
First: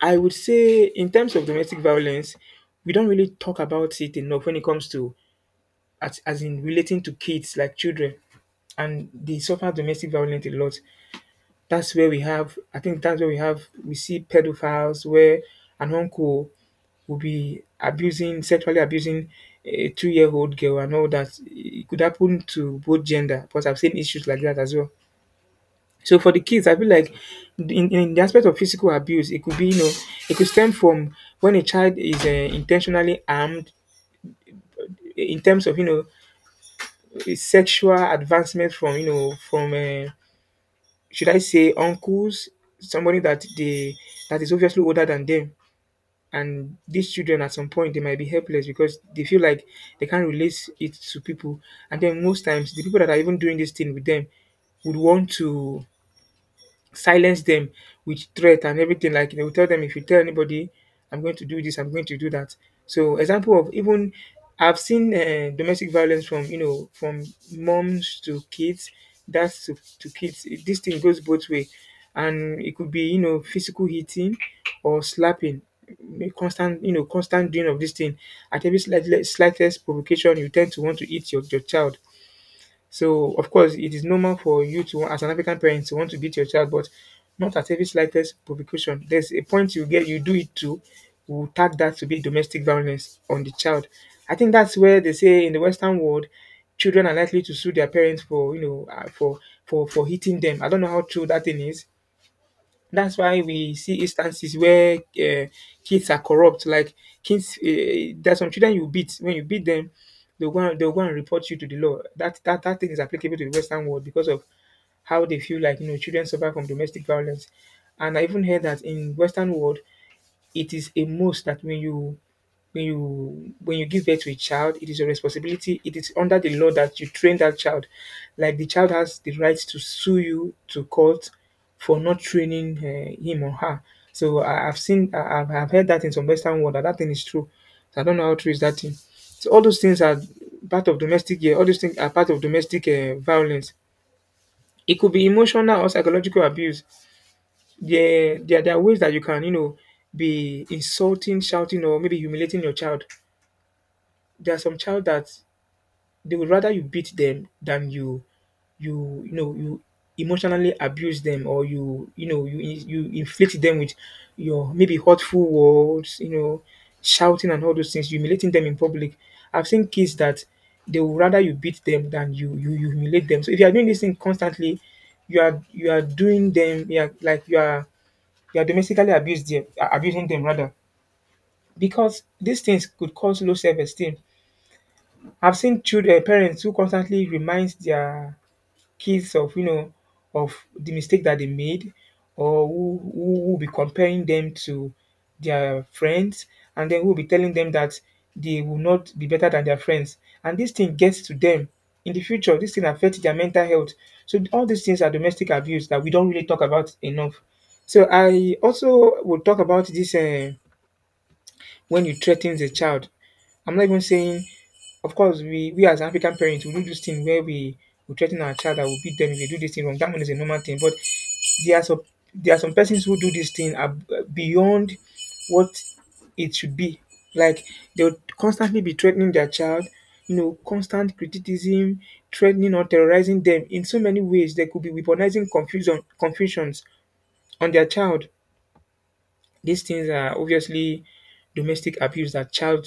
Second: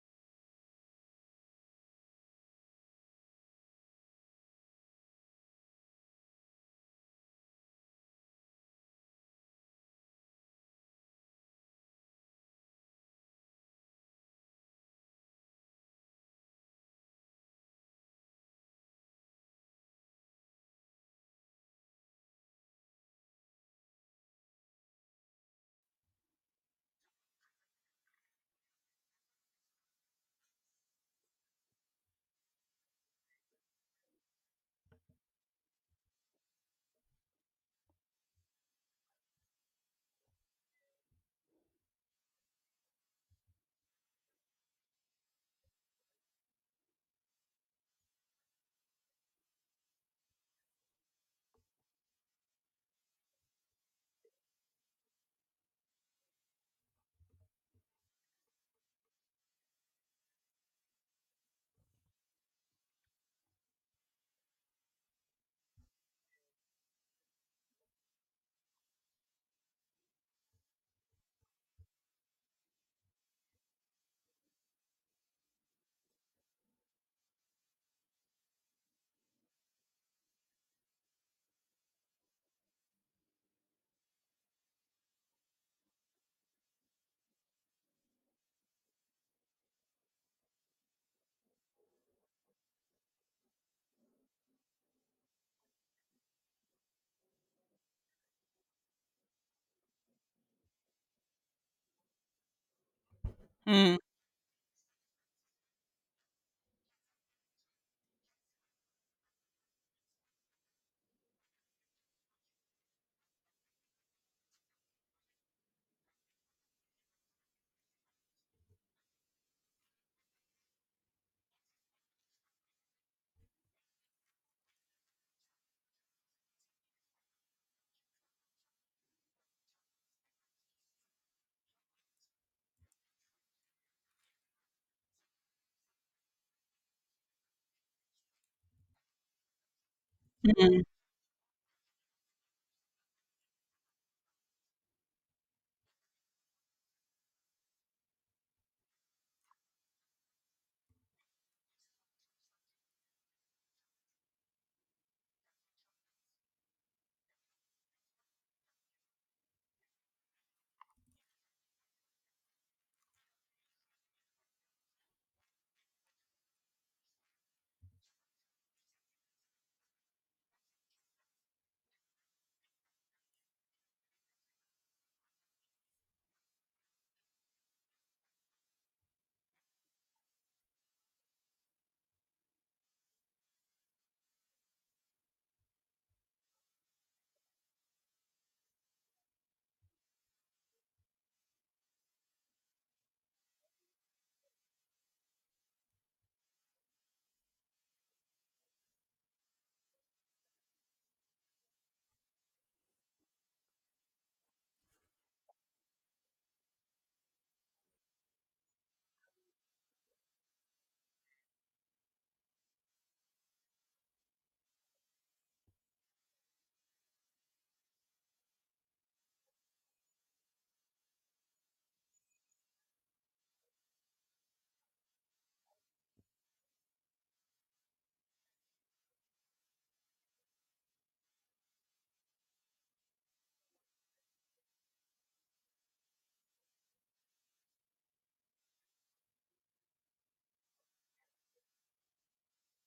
Speaker 2: I would say in terms of domestic violence, we don't really talk about it enough when it comes to, as, as in relating to kids, like children, and they suffer domestic violence a lot. That's where we have I think that's where we have we see pedophiles, where an uncle will be abusing sexually abusing a two year old girl and all that. It could happen to both gender because I've seen issues like that as well. So for the kids, I feel like in, in the aspect of physical abuse, it could be, you know it could stem from when a child is uh, intentionally armed in terms of, you know sexual advancement from, you know from uh, should I say, uncles, somebody that they that is obviously older than them. And these children at some point they might be helpless because they feel like they can't relate it to people. And then most times the people that are even doing this thing with them would want to silence them with threat and everything. Like they will tell them, if you tell anybody, I'm going to do this, I'm going to do that. So example of even I've seen uh, domestic violence from, you know from moms to kids, that's to, to kids. It- This thing goes both way, and it could be, you know physical hitting or slapping, a constant you know constant doing of this thing. At every slight, slightest provocation, you tend to want to eat your, your child. So of course, it is normal for you to, as an African parent, to want to beat your child, but not at every slightest provocation. There's a point you get, you do it to, will tag that to be domestic violence on the child. I think that's where they say in the Western world, children are likely to sue their parents for, you know uh, for for for hitting them. I don't know how true that thing is. That's why we see
Speaker 1: mm,
Speaker 2: instances where, uh, kids are corrupt. Like kids, uh, there's some children you beat. When you beat them, they'll go and, they'll go and report you to the law. That that that thing is applicable to the Western world because of how they feel like, you know children suffer from domestic violence. And I even heard that in Western world, it is a must that when you when you when you give birth to a child, it is your responsibility. It is under the law that you train that child. Like the child has the right to sue you to court for not training uh, him or her. So I, I've seen, I, I've I've heard that in some Western world that that thing is true. So I don't know how true is that thing. So all those things are
Speaker 1: mm.
Speaker 2: part of domestic. Yeah, all those things are part of domestic uh, violence. It could be emotional or psychological abuse. Yeah, there, there are ways that you can, you know, be insulting, shouting, or maybe humiliating your child. There are some child that they would rather you beat them than you, you, you know, you emotionally abuse them, or you, you know, you you inflict them with your maybe hurtful words, you know, shouting, and all those things, humiliating them in public. I've seen kids that they would rather you beat them than you you humiliate them. So if you are doing this thing constantly, you are, you are doing them, yeah, like you are you are domestically abused them, uh, abusing them rather, because these things could cause low self-esteem. I've seen children, parents who constantly remind their kids of, you know of the mistake that they made, or who who will be comparing them to their friends, and then who will be telling them that they will not be better than their friends. And this thing gets to them in the future. This thing affects their mental health. So all these things are domestic abuse that we don't really talk about enough. So I also will talk about this, uh, when you threaten the child. I'm not even saying, of course, we, we as African parents, we do this thing where we, we threaten our child that we beat them if they do this thing wrong. That one is a normal thing. But there are some, there are some persons who do this thing ab- beyond what it should be. Like they'll constantly be threatening their child, you know, constant criticism, threatening or terrorizing them in so many ways. There could be weaponizing confusion, confusions on their child. These things are obviously domestic abuse that child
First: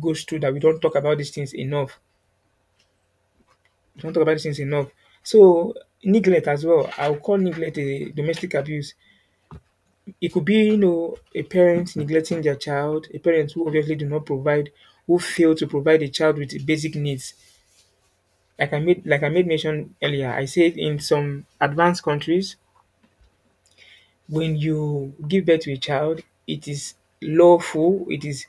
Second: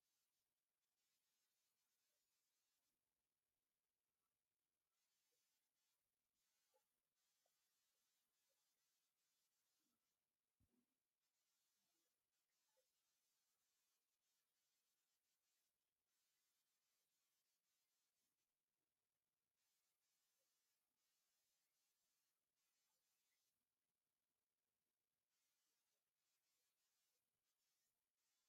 Speaker 2: goes through, that we don't talk about these things enough. We don't talk about these things enough. So, neglect as well. I'll call neglect a domestic abuse. It could be, you know, a parent neglecting their child, a parent who obviously do not provide, who fail to provide a child with basic needs. Like I made like I made mention earlier, I said in some advanced countries, when you give birth to a child, it is lawful, it is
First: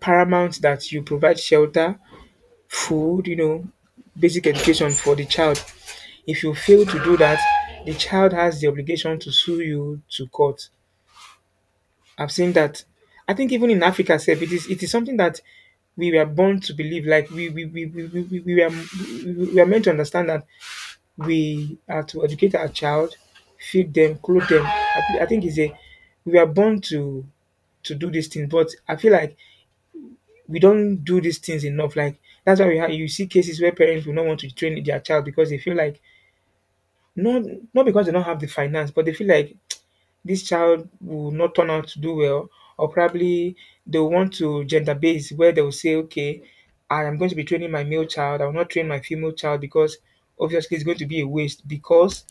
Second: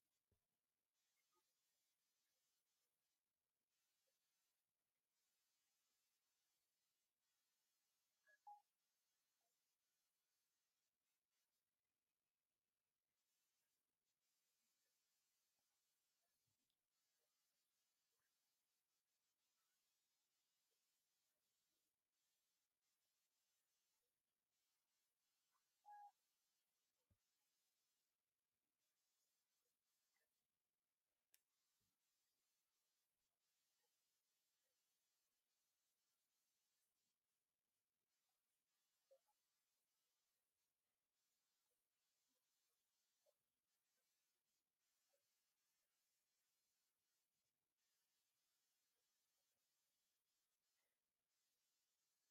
Speaker 2: paramount that you provide shelter, food, you know, basic education for the child. If you fail to do that, the child has the obligation to sue you to court. I've seen that. I think even in Africa itself, it is it is something that we were born to believe. Like we we we we, we, we, we, are, we we are meant to understand that we are to educate our child, feed them, clothe them. I, thi- I think it's a we are born to to do these things. But I feel like we don't do these things enough. Like that's why we have, you see cases where parents will not want to train their child because they feel like not not because they don't have the finance, but they feel like this child will not turn out to do well, or probably they will want to gender base where they will say, okay, I am going to be training my male child. I will not train my female child because obviously it's going to be a waste because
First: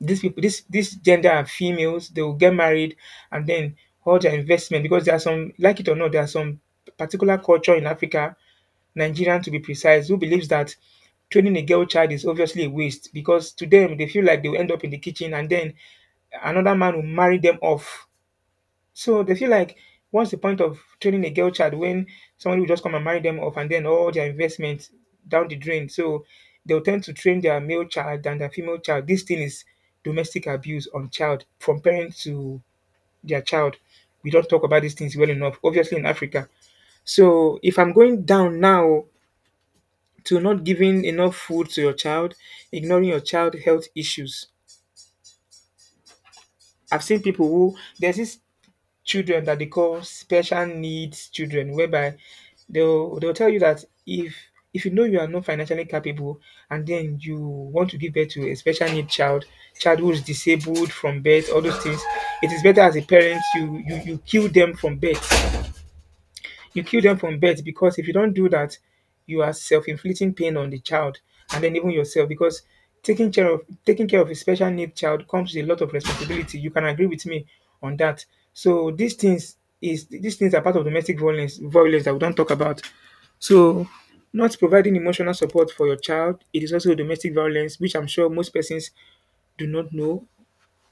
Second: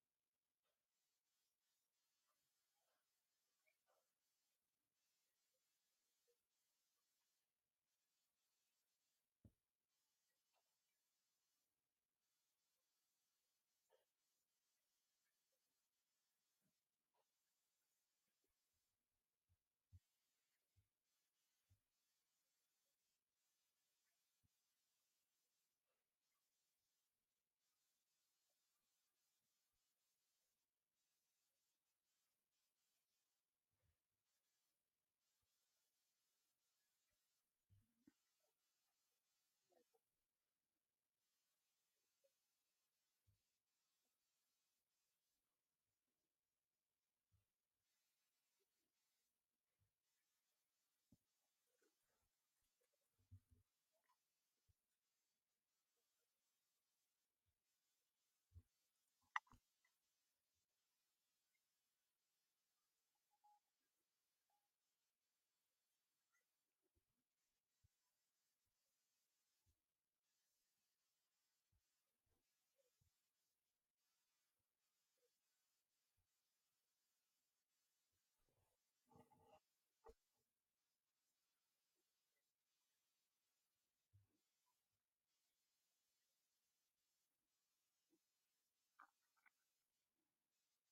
Speaker 2: these people, this this gender are females. They will get married, and then all their investment because there are some, like it or not, there are some particular culture in Africa, Nigerian to be precise, who believes that training a girl child is obviously a waste because to them they feel like they will end up in the kitchen and then another man will marry them off. So they feel like what's the point of training a girl child when somebody will just come and marry them off and then all their investment down the drain. So they'll tend to train their male child and their female child. This thing is domestic abuse on child from parents to their child. We don't talk about these things well enough, obviously in Africa. So if I'm going down now to not giving enough food to your child, ignoring your child health issues. I've seen people who there's these children that they call special needs children, whereby they'll they'll tell you that if if you know you are not financially capable and then you want to give birth to a special need child, child who is disabled from birth, all those things, it is better as a parent you you, you kill them from birth. You kill them from birth because if you don't do that, you are self-inflicting pain on the child and then even yourself because taking care of taking care of a special need child comes with a lot of responsibility. You can agree with me on that. So these things is these things are part of domestic violence violence that we don't talk about. So not providing emotional support for your child, it is also domestic violence, which I'm sure most persons do not know,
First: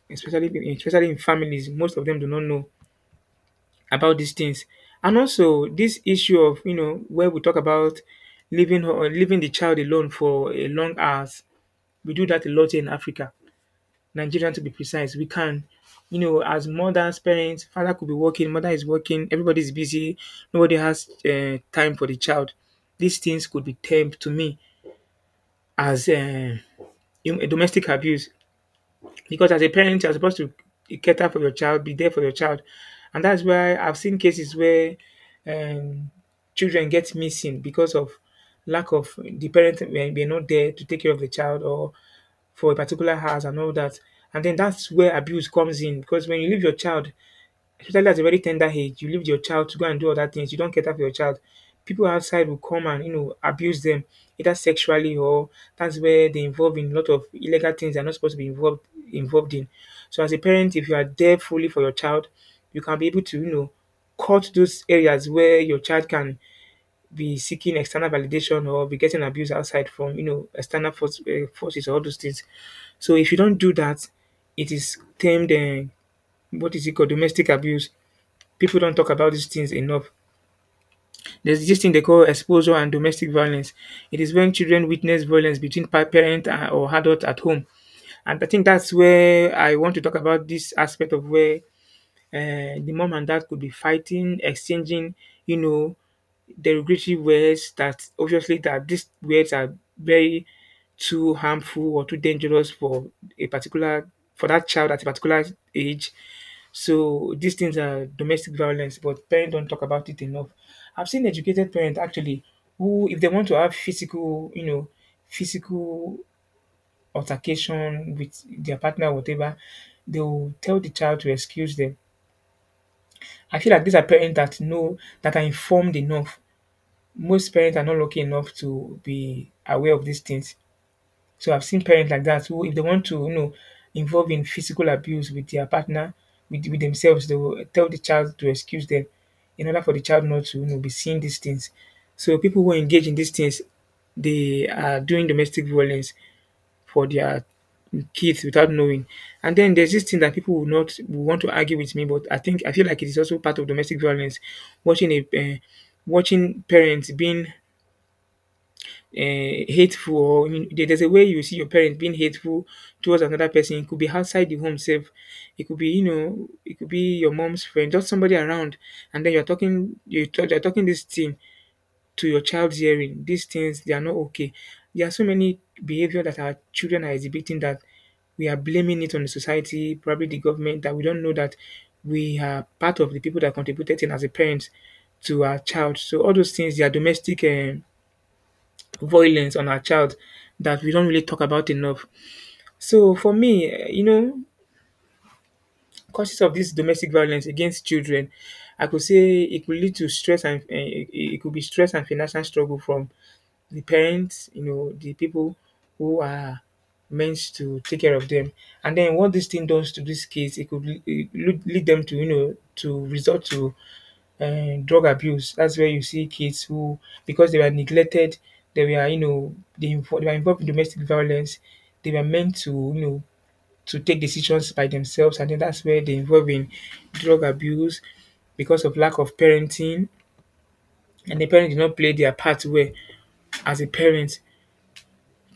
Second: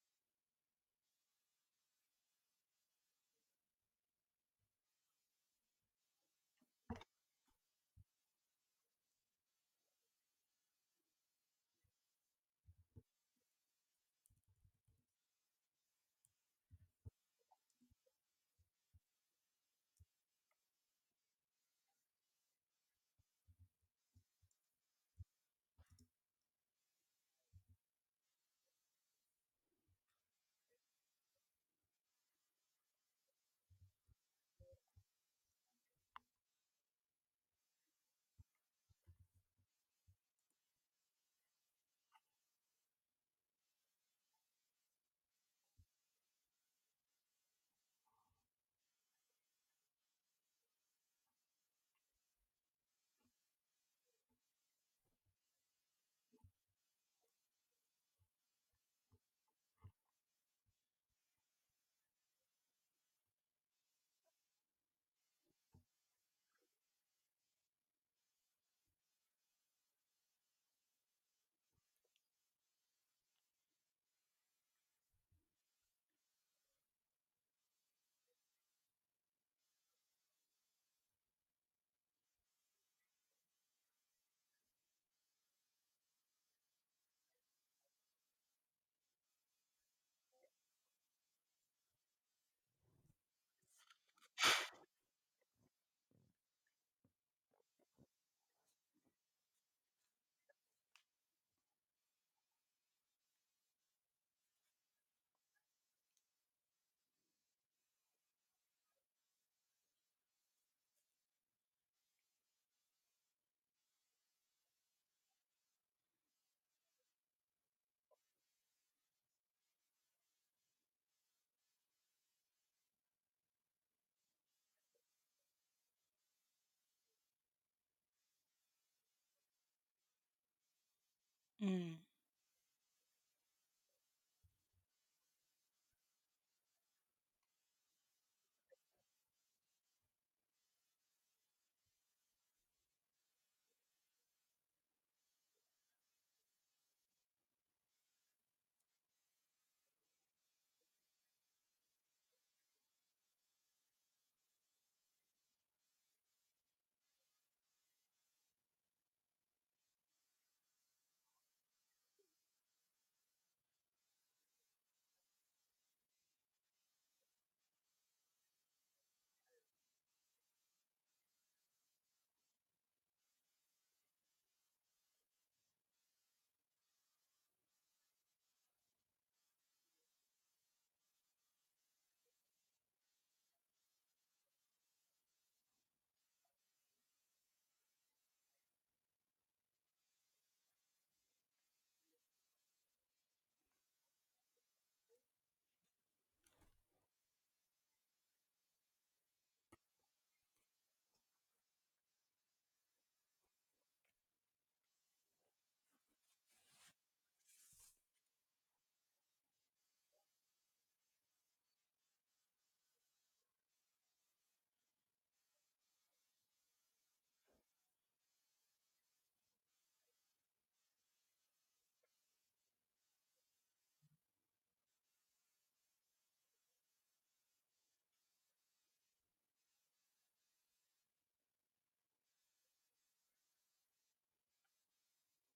Speaker 2: especially especially in families. Most of them do not know about these things. And also this issue of, you know, where we talk about leaving her- or leaving the child alone for a long hours. We do that a lot in Africa, Nigeria to be precise. We can, you know, as mothers, parents, father could be working, mother is working, everybody's busy, nobody has uh, time for the child. These things could be termed to me as uh, in- domestic abuse because as a parent you're supposed to cater for your child, be there for your child. And that's why I've seen cases where um, children get missing because of lack of, the parents were are not there to take care of the child or for a particular house and all that. And then that's where abuse comes in, because when you leave your child, especially at a very tender age, you leave your child to go and do other things. You don't cater for your child. People outside will come and, you know, abuse them, either sexually, or that's where they involve in a lot of illegal things they're not supposed to be involved involved in. So as a parent, if you are there fully for your child, you can be able to, you know, cut those areas where your child can be seeking external validation or be getting abuse outside from, you know, external force, uh, forces or all those things. So if you don't do that, it is termed uh, what is it called, domestic abuse. People don't talk about these things enough. There's this thing they call exposure and domestic violence. It is when children witness violence between pa- parent and- or adult at home. And I think that's where I want to talk about this aspect of where um the mom and dad could be fighting, exchanging, you know, derogatory words that obviously that these words are very too harmful or too dangerous for a particular, for that child at a particular age. So these things are domestic violence, but parents don't talk about it enough. I've seen educated parents actually who, if they want to have physical, you know, physical altercation with their partner, or whatever, they will tell the child to excuse them. I feel like these are parents that know, that are informed enough. Most parents are not lucky enough to be aware of these things. So I've seen
Speaker 1: Mm.
Speaker 2: parents like that who, if they want to, you know, involve in physical abuse with their partner, with, with themselves, they will tell the child to excuse them in order for the child not to, you know, be seeing these things. So people who engage in these things, they are doing domestic violence for their kids without knowing. And then there's this thing that people will not will want to argue with me, but I think I feel like it is also part of domestic violence. Watching a uh, watching parents being uh, hateful, or in- there- there's a way you see your parents being hateful towards another person. It could be outside the home safe. It could be, you know, it could be your mom's friend, just somebody around, and then you're talking you talk, you're talking this thing to your child's hearing, these things they are not okay. There are so many behavior that our children are exhibiting that we are blaming it on the society, probably the government, that we don't know that we are part of the people that contributed in as a parent to our child. So all those things, they are domestic um violence on our child that we don't really talk about enough. So for me, eh, you know, causes of this domestic violence against children, I could say it could lead to stress and eh, it it could be stress and financial struggle from the parents, you know, the people who are meant to take care of them. And then what this thing does to these kids, it could le- it lead lead them to, you know, to resort to uh, drug abuse. That's where you see kids who, because they were neglected, they were, you know, they, invo- they were involved in domestic violence. They were meant to, you know, to take decisions by themselves. And then that's where they involve in drug abuse because of lack of parenting. And the parents did not play their part well as a parent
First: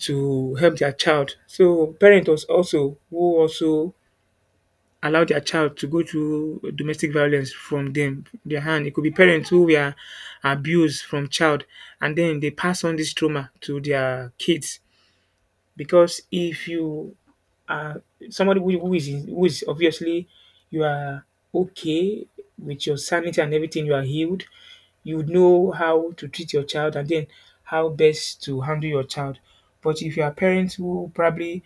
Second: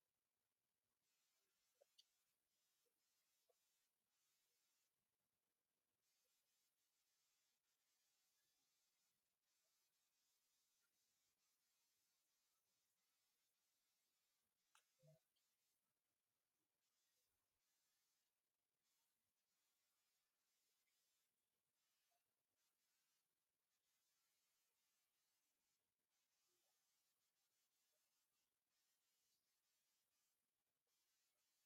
Speaker 2: to help their child. So parents was also who also allow their child to go through domestic violence from them, their hand. It could be parents who were abused from child and then they pass on this trauma to their kids, because if you are somebody who, who is who is obviously, you are okay with your sanity and everything, you are healed, you would know how to treat your child and then how best to handle your child. But if you are parents who probably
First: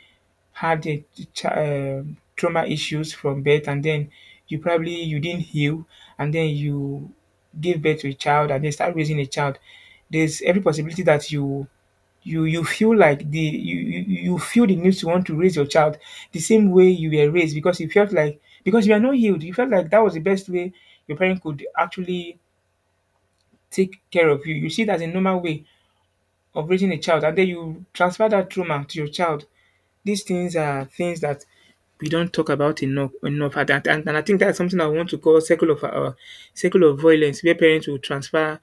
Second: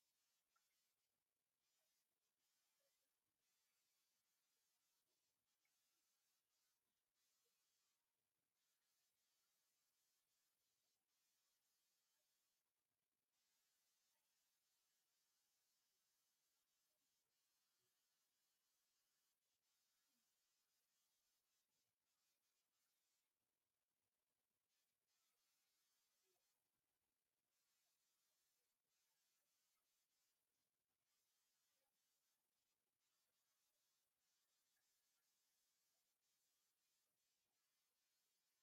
Speaker 2: had a ch- um trauma issues from birth, and then you probably you didn't heal, and then you give birth to a child and then start raising a child, there's every possibility that you you you feel like the you you you feel the need to want to raise your child the same way you were raised, because you felt like, because you are not healed, you felt like that was the best way your parent could actually take care of you. You see it as a normal way of raising a child and then you transfer that trauma to your child. These things are things that we don't talk about enough enough. And, and, and I think that's something I want to call circle of uh, circle of violence where parents will transfer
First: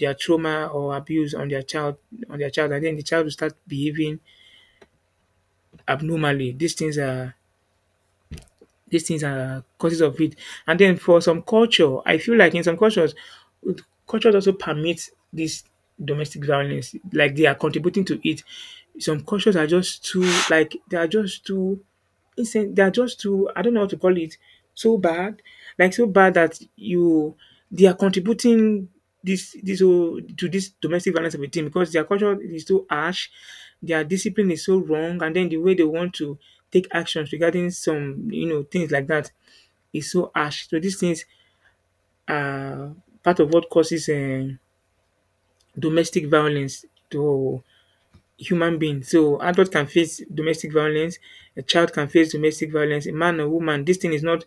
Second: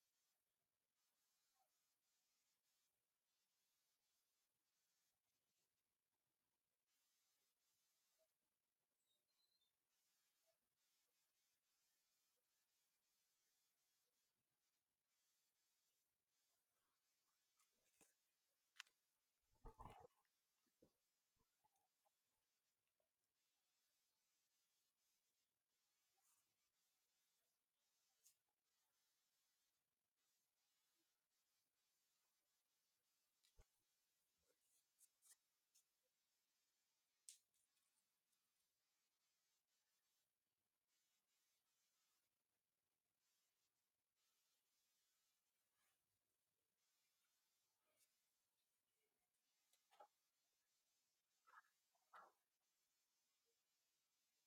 Speaker 2: their trauma or abuse on their child on their child, and then the child will start behaving abnormally. These things are these things are causes of it. And then for some culture, I feel like in some cultures, cultures also permit this domestic violence. Like they are contributing to it. Some cultures are just too like they are just too Listen, they are just too, I don't know how to call it, so bad, like so bad that you, they are contributing this this whole- to this domestic violence of a team because their culture is so harsh, their discipline is so wrong, and then the way they want to take actions regarding some you know things like that is so harsh. So these things are part of what causes um domestic violence to human being. So adult can face domestic violence, a child can face domestic violence, a man or woman. This thing is not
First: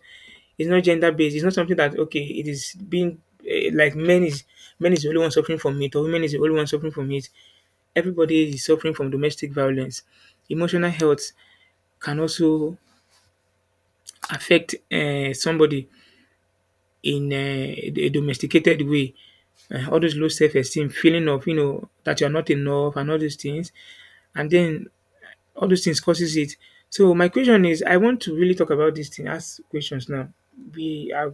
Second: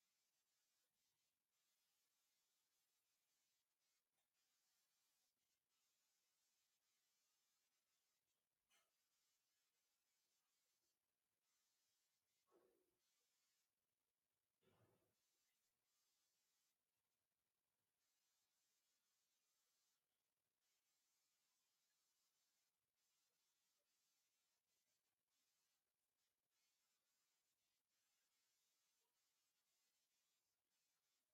Speaker 2: is not gender based. It's not something that okay, it is being eh, like men is men is the only one suffering from it, or women is the only one suffering from it. Everybody is suffering from domestic violence. Emotional health can also affect uh, somebody in uh, a domesticated way. Uh, all those low self-esteem, feeling of you know that you are not enough, and all these things, and then all those things causes it. So my question is, I want to really talk about this thing. Ask questions now. We have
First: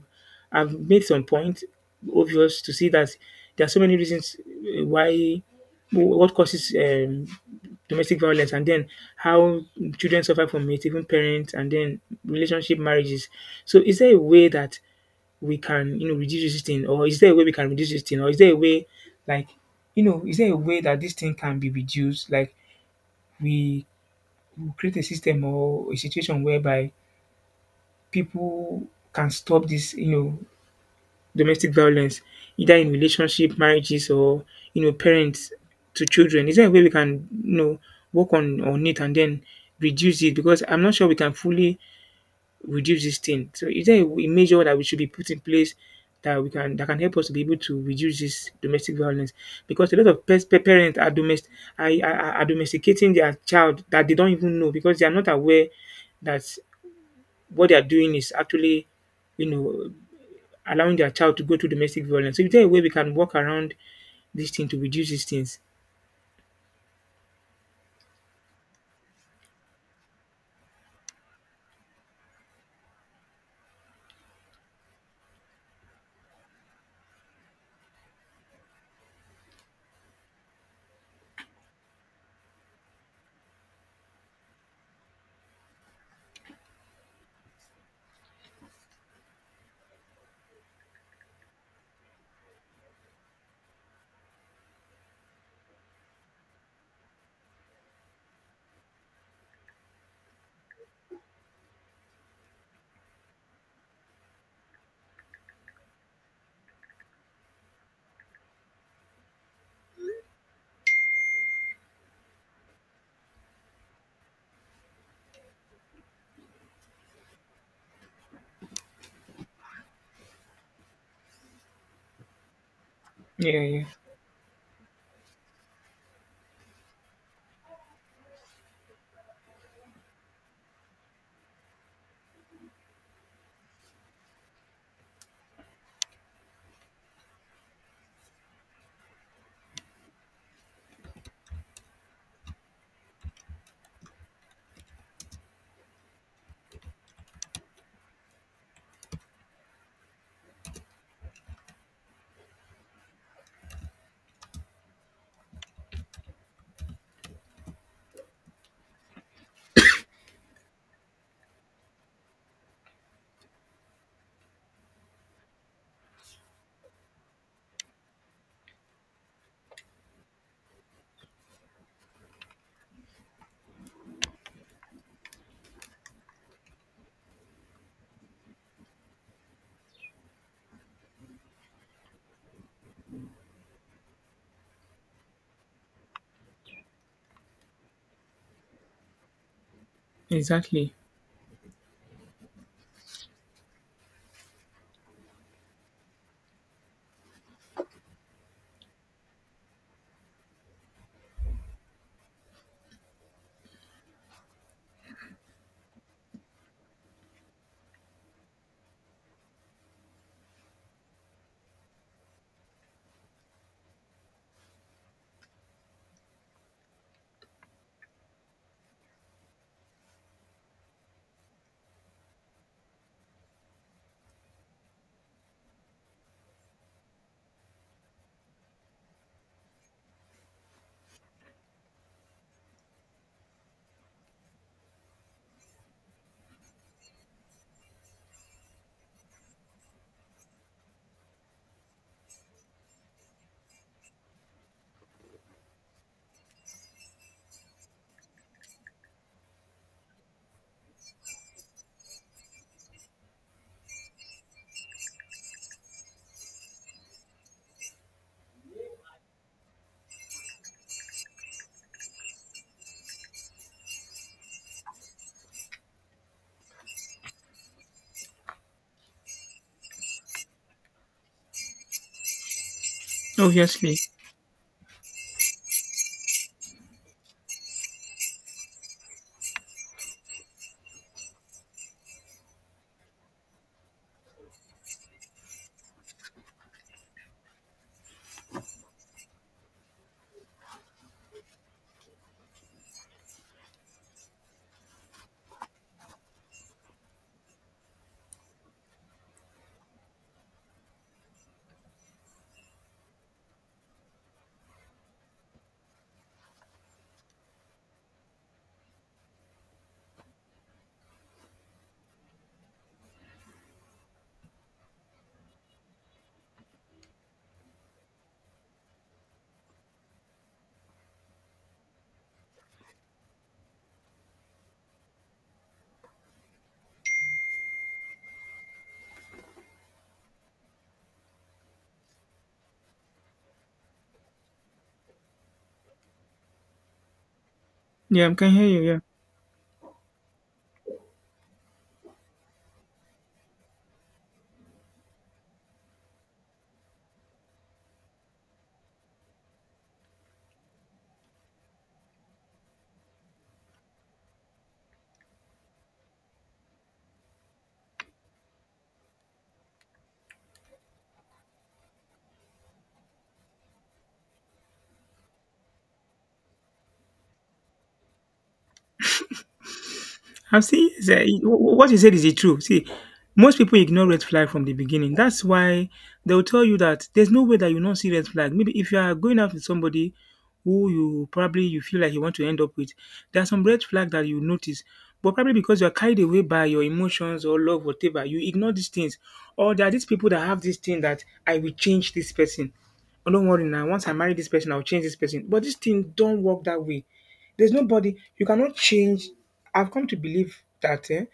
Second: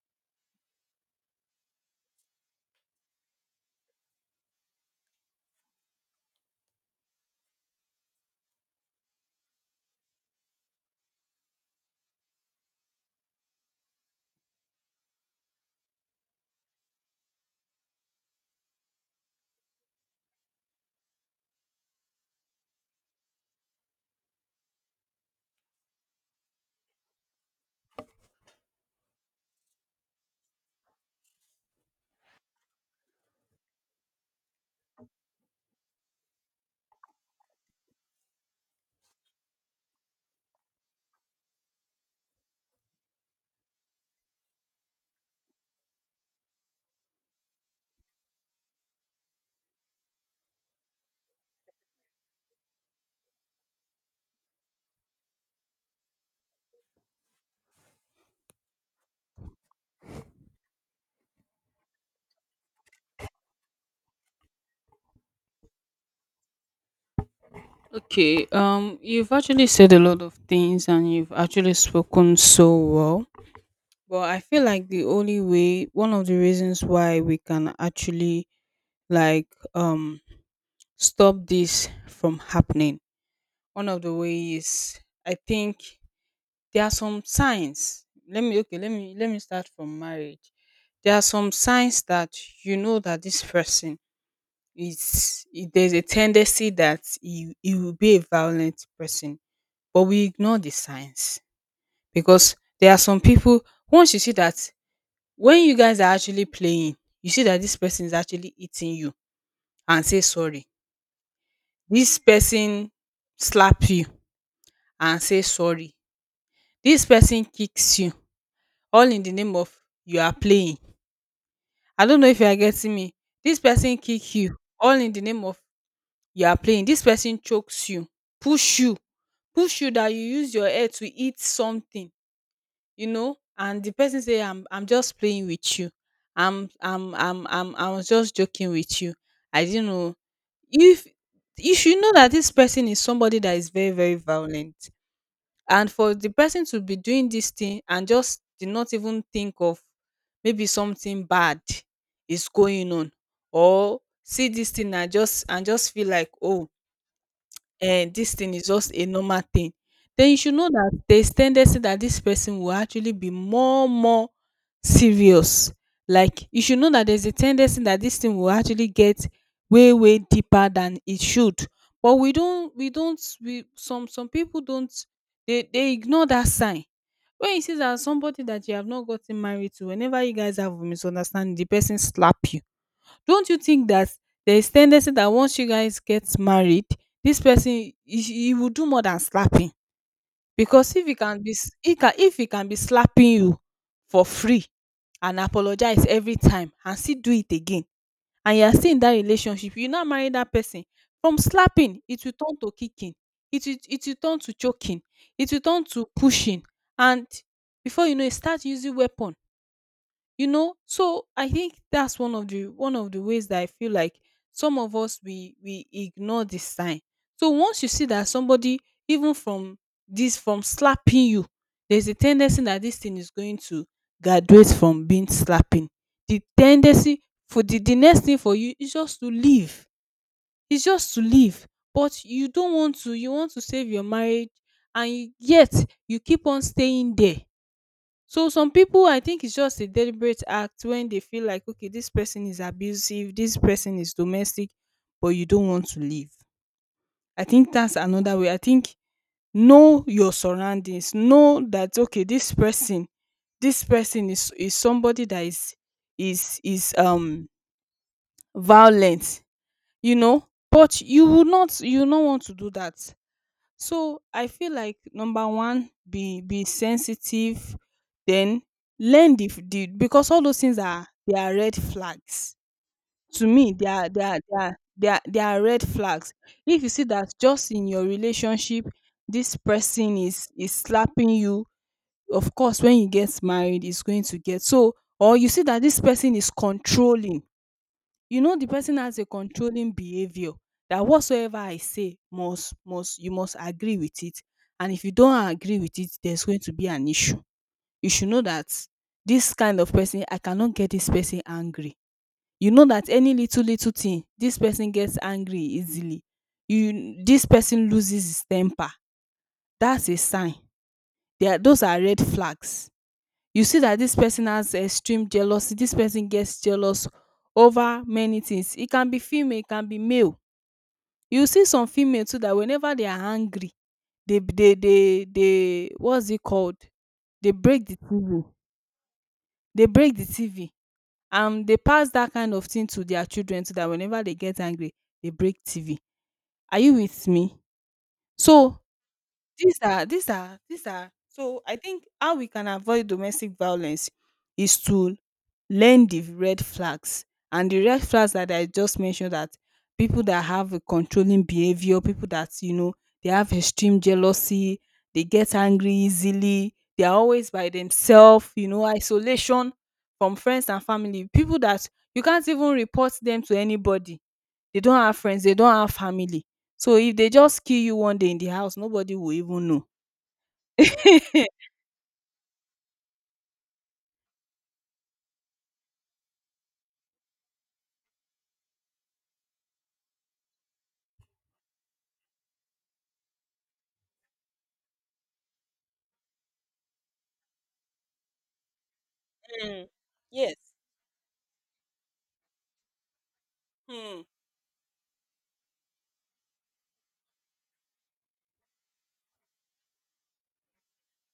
Speaker 2: I've made some point obvious to see that there are so many reasons uh, why what causes um, domestic violence, and then how children suffer from it, even parents, and then relationship marriages. So, is there a way that we can, you know, reduce this thing, or is there a way we can reduce this thing, or is there a way, like, you know, is there a way that this thing can be reduced? Like, we we'll create a system or a situation whereby people can stop this, you know, domestic violence, either in relationship, marriages, or you know, parents to children. Is there a way we can, you know, work on on it and then reduce it? Because I'm not sure we can fully reduce this thing. So is there a w- a measure that we should be put in place that we can that can help us to be able to reduce this domestic violence? Because a lot of pers- pa- parents are domestic, are, are, are domesticating their child that they don't even know because they are not aware that what they are doing is actually, you know, allowing their child to go through domestic violence. So is there a way we can work around this thing to reduce these things?
Speaker 1: Okay. Um, you've actually said a lot of things and you've actually spoken so well. But I feel like the only way, one of the reasons why we can actually like um stop this from happening, one of the ways I think there are some signs. Let me okay, let me let me start from marriage. There are some signs that you know that this person is i- there's a tendency that he, he will be a violent person, but we ignore the signs because there are some people once you see that when you guys are actually playing, you see that this person is actually eating you and say sorry. This person slap you and say sorry. This person kicks you all in the name of you are playing. I don't know if you are getting me. This
Speaker 2: Yeah, yeah.
Speaker 1: person kick you all in the name of you are playing. This person chokes you, push you, push you that you use your head to eat something, you know, and the person say I'm I'm just playing with you. I'm I'm I'm I'm I was just joking with you. I didn't know if if you know that this person is somebody that is very very violent. And for the person to be doing this thing and just did not even think of maybe something bad is going on, or see this thing and just and just feel like oh um this thing is just a normal thing, then you should know that there is tendency that this person will actually be more more serious. Like you should know that there's a tendency that this thing will actually get way way deeper than it should. But we don't we don't we some some people don't, they they ignore that sign. When you see that somebody that you have not gotten married to, whenever you guys have a misunderstanding, the person slap you. Don't you think that there's tendency that once you guys get married, this person, he, he will do more than slapping?
Speaker 2: Exactly.
Speaker 1: Because if he can be s- he can, if he can be slapping you for free and apologize every time and still do it again, and you are still in that relationship, you now marry that person. From slapping, it will turn to kicking, it will, it will turn to choking, it will turn to pushing, and before you know, it start using weapon. You know, so I think that's one of the one of the ways that I feel like some of us we we ignore the sign. So once you see that somebody, even from this, from slapping you, there's a tendency that this thing is going to graduate from being slapping. The tendency for the, the next thing for you is just to leave, it's just to leave, but you don't want to you want to save your marriage, and you, yet you keep on staying there. So some people, I think it's just a deliberate act when they feel like, okay, this person is abusive, this person is domestic, but you don't want to leave. I think that's another way. I think know your surroundings. Know that okay, this person, this person is is somebody that is is is um violent. You know, but you will not, you will not want to do that. So I feel like number one, be be sensitive, then learn the, f- the because all those things are, they are red flags. To me, they
Speaker 2: Obviously.
Speaker 1: are they are they are they are, they are red flags. If you see that just in your relationship, this person is is slapping you, of course, when you get married, it's going to get so. Or you see that this person is controlling, you know the person has a controlling behavior that whatsoever I say must must you must agree with it, and if you don't agree with it, there's going to be an issue. You should know that this kind of person, I cannot get this person angry. You know that any little little thing, this person gets angry easily. You, this person loses his temper. That's a sign. There are, those are red flags. You see that this person has extreme jealousy, this person gets jealous over many things. It can be female, it can be male. You see some female too that whenever they are angry, they they they they what's it called, they break the TV, they break the TV, and they pass that kind of thing to their children, so that whenever they get angry, they break TV. Are you with me?
Speaker 2: Yeah, I can hear
Speaker 1: So
Speaker 2: you, yeah.
Speaker 1: These are these are these are so I think how we can avoid domestic violence is to learn the red flags, and the red flags that I just mentioned, that people that have a controlling behavior, people that you know they have extreme jealousy, they get angry easily, they are always by themselves, you know, isolation from friends and family, people that you can't even report them to anybody, they don't have friends, they don't have family. So if they just kill you one day in the house, nobody will even know.
Speaker 2: I've seen is a- wh- What you said is it true. See, most people ignore red flag from the beginning. That's why they'll tell you that there's no way that you not see red flag. Maybe if you are going out with somebody who you probably you feel like you want to end up with, there are some red flag that you notice. But probably because you are carried away by your emotions or love, whatever, you ignore these things. Or there are these people that have
Speaker 1: Yes.
Speaker 2: this thing that I will change this person. Oh, don't worry now. Once I
Speaker 1: Hmm.
Speaker 2: marry this person, I'll change this person. But this thing don't work that way. There's nobody you cannot change. I've come to believe that eh,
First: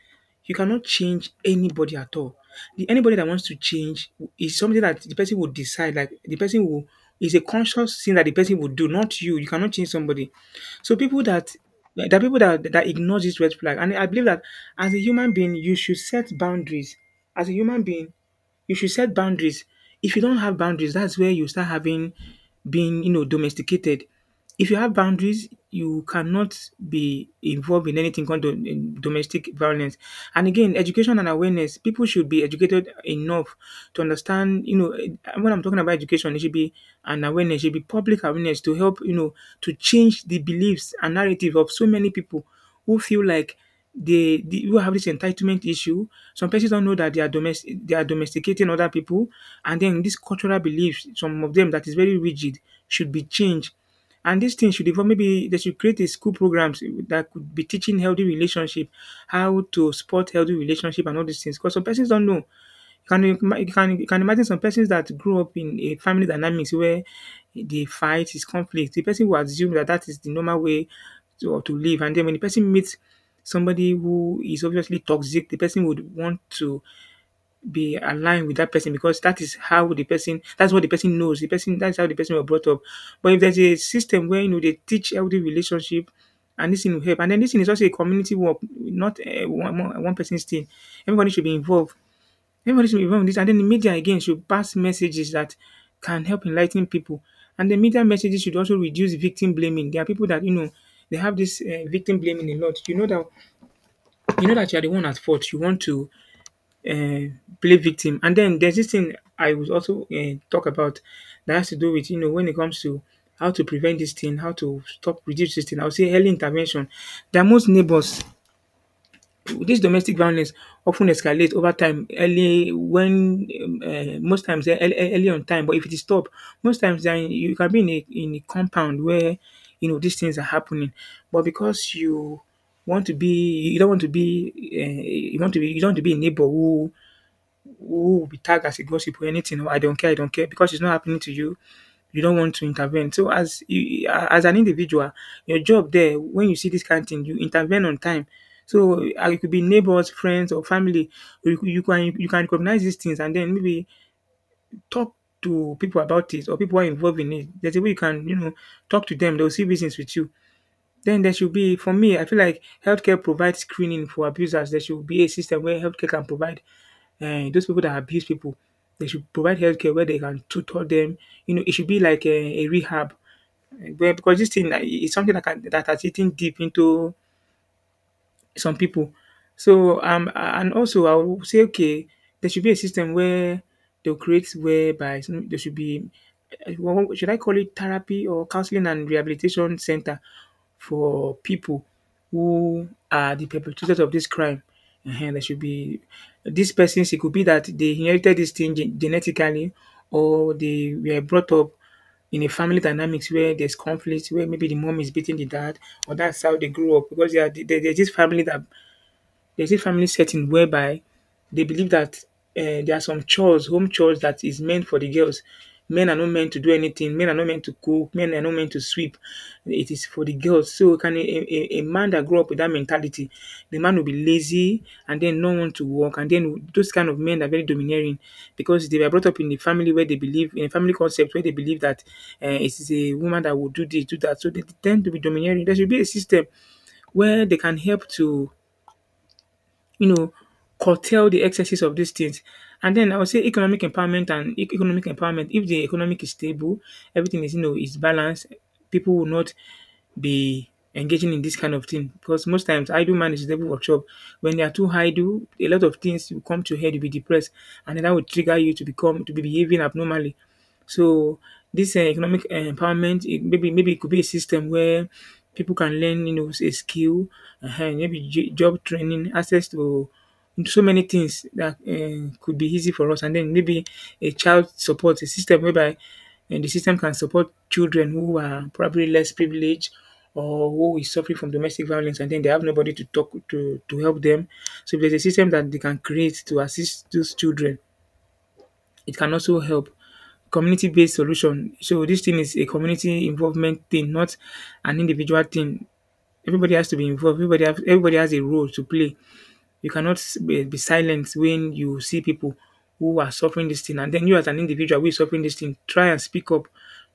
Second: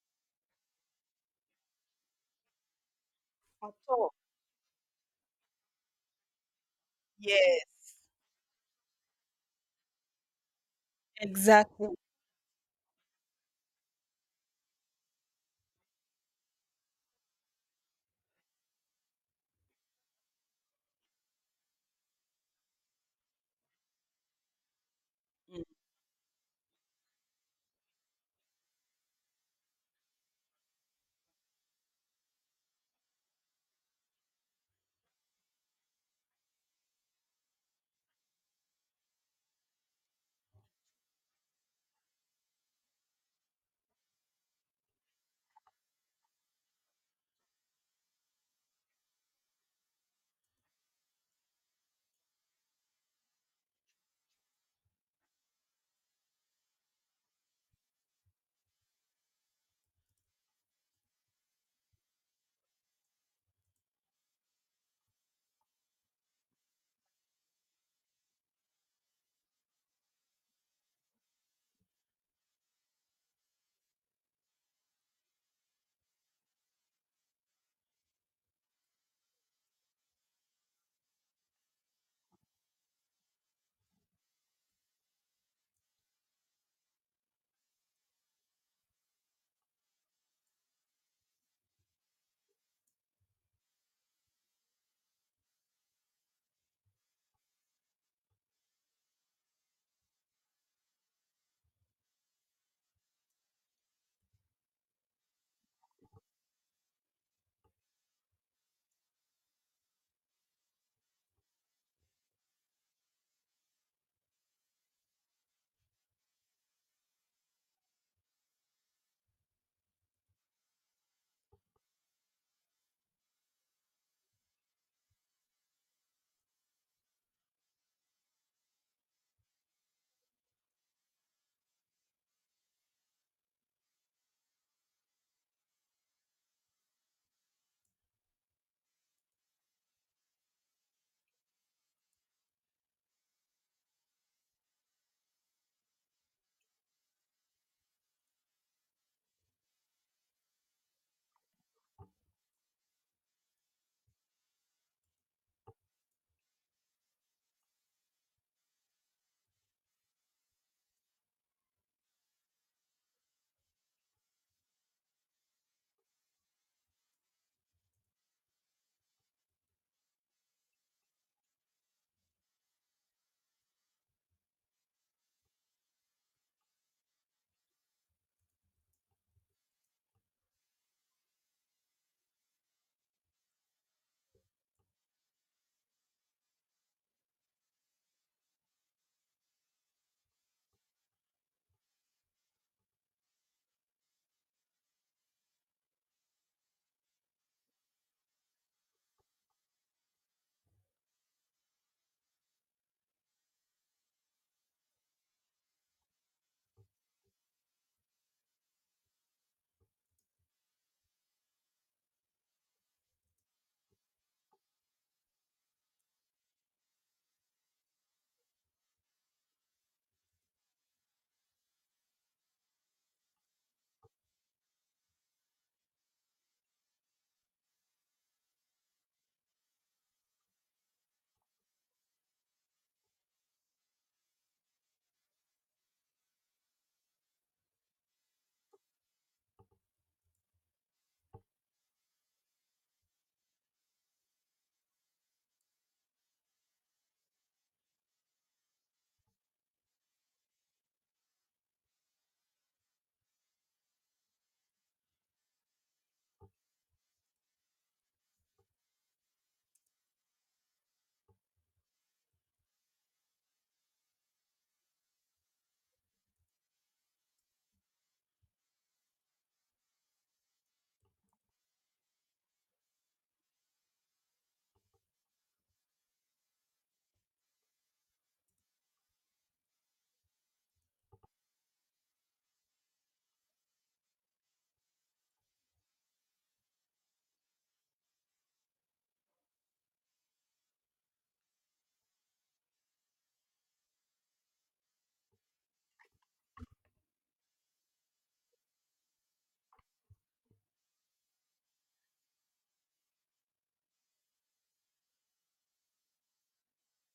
Speaker 2: you cannot change anybody at all. The anybody that wants to
Speaker 1: At
Speaker 2: change
Speaker 1: all.
Speaker 2: is something that the person will decide. Like the person will is a
Speaker 1: Yes.
Speaker 2: conscious thing that the person will do, not you. You cannot change somebody. So people that
Speaker 1: Exactly.
Speaker 2: there are people that that ignore this red flag, and I believe that as a human being, you should set boundaries. As a human being, you should set boundaries. If you don't have boundaries, that's where you start having being, you know, domesticated. If you have boundaries,
Speaker 1: Mm.
Speaker 2: you cannot be involved in anything called do- in domestic violence. And again, education and awareness. People should be educated enough to understand, you know, eh, when I'm talking about education, it should be an awareness, it should be public awareness to help, you know, to change the beliefs and narrative of so many people who feel like they, they who have this entitlement issue. Some persons don't know that they are domestic they are domesticating other people, and then these cultural beliefs, some of them that is very rigid, should be changed. And these things should evolve. Maybe they should create a school programs that could be teaching healthy relationship, how to support healthy relationship and all these things. Because some persons don't know. Can you ima you can you can imagine some persons that grew up in a family dynamics where the fight is conflict, the person will assume that that is the normal way to to live, and then when the person meets somebody who is obviously toxic, the person would want to be aligned with that person because that is how the person that's what the person knows, the person that's how the person was brought up. But if there's a system where, you know, they teach healthy relationship, and this thing will help, and then this thing is also a community work, not, eh, one one one person's thing. Everybody should be involved. Everybody should be involved in this, and then the media again should pass messages that can help enlighten people. And the media messages should also reduce victim blaming. There are people that, you know, they have this uh, victim blaming a lot. You know that you know that you are the one at fault. You want to uh, play victim. And then there's this thing I would also uh, talk about that has to do with, you know, when it comes to how to prevent this thing, how to stop, reduce this thing. I would say early intervention. There are most neighbors this domestic violence often ten escalate over time early when um uh, most times ear early early on time, but if it is stopped, most times then you can be in a in a compound where you know these things are happening, but because you want to be you don't want to be um you want to be you don't want to be a neighbor who who will be tagged as a gossip or anything. I don't care. I don't care because it's not happening to you. You don't want to intervene. So as you, as an individual, your job there when you see this kind of thing, you intervene on time. So uh, it could be neighbors, friends, or family. You, you can you can recognize these things, and then maybe talk to people about it or people who are involved in it. There's a way you can you know talk to them. They'll see business with you. Then there should be for me. I feel like healthcare provides screening for abusers. There should be a system where healthcare can provide um those people that abuse people, they should provide healthcare where they can tutor them. You know, it should be like a, a rehab. Eh, Well, because this thing like, is something that can, that has eaten deep into some people. So, um, and also I will say, okay, there should be a system where they'll create whereby you there should be, eh, what- should I call it therapy or counseling and rehabilitation center for people who are the perpetrators of this crime. And there should be these persons, it could be that they inherited this thing gen- genetically, or they were brought up in a family dynamics where there's conflict, where maybe the mom is beating the dad, or that's how they grew up because they are, there- there's this family that there's a family setting whereby they believe that uh, there are some chores, home chores that is meant for the girls. Men are not meant to do anything. Men are not meant to cook. Men are not meant to sweep. It is for the girls. So can a, a, a man that grew up with that mentality, the man will be lazy and then no one to work. And then those kind of men are very domineering because they were brought up in a family where they believe in a family concept where they believe that uh, it is a woman that will do this, do that. So they tend to be domineering. There should be a system where they can help to you know, curtail the excesses of these things. And then I would say economic empowerment and e- economic empowerment. If the economic is stable, everything is you know is balanced. People will not be engaging in this kind of thing because most times idle man is devil workshop. When they are too idle, a lot of things will come to your head. You'll be depressed, and then that will trigger you to become to be behaving abnormally. So this um economic um empowerment, it maybe maybe it could be a system where people can learn, you know, a skill, um maybe j- job training, access to so many things that um could be easy for us. And then maybe a child support, a system whereby um the system can support children who are probably less privileged or who is suffering from domestic violence, and then they have nobody to talk to to help them. So there's a system that they can create to assist those children, it can also help. Community-based solution. So this thing is a community involvement thing, not an individual thing. Everybody has to be involved. Everybody have everybody has a role to play. You cannot s- be be silent when you see people who are suffering this thing, and then you as an individual who is suffering this thing, try and speak up.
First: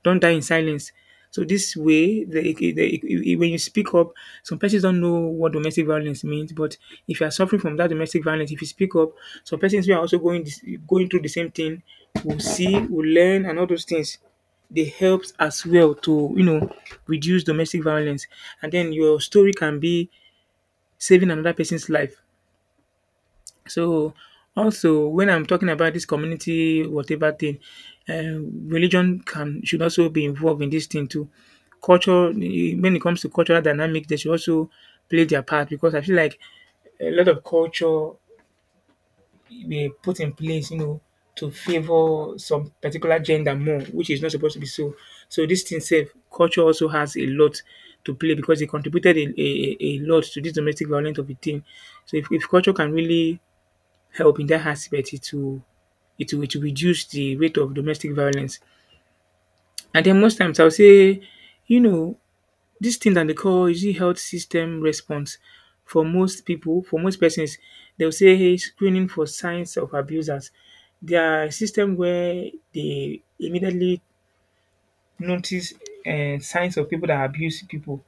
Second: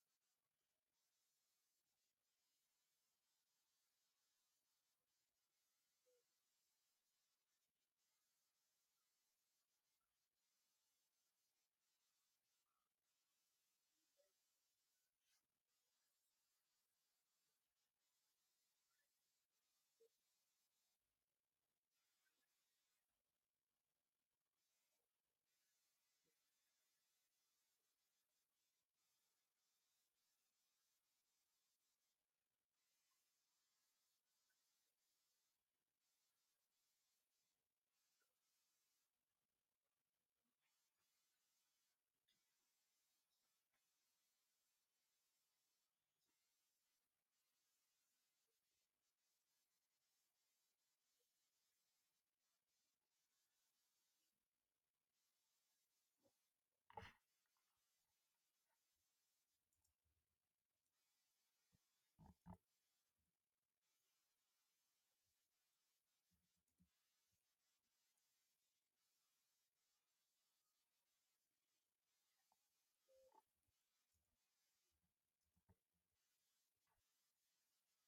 Speaker 2: Don't die in silence. So this way, the, the, the- when you speak up, some persons don't know what domestic violence means. But if you are suffering from that domestic violence, if you speak up, some persons who are also going this, going through the same thing will see, will learn, and all those things. They help as well to, you know, reduce domestic violence, and then your story can be saving another person's life. So, also when I'm talking about this community whatever thing, um, religion can should also be involved in this thing too. Culture, eh, when it comes to cultural dynamic, they should also play their part because I feel like a lot of culture they put in place, you know, to favor some particular gender more, which is not supposed to be so. So this thing safe, culture also has a lot to play because it contributed a, a, a a lot to this domestic violence of a thing. So if, if culture can really help in that aspect, it will it will it will reduce the rate of domestic violence. And then most times I will say, you know, this thing that they call is it health system response for most people, for most persons, they'll say hey, screening for signs of abusers. Their system where they immediately notice uh, signs of people that abuse people.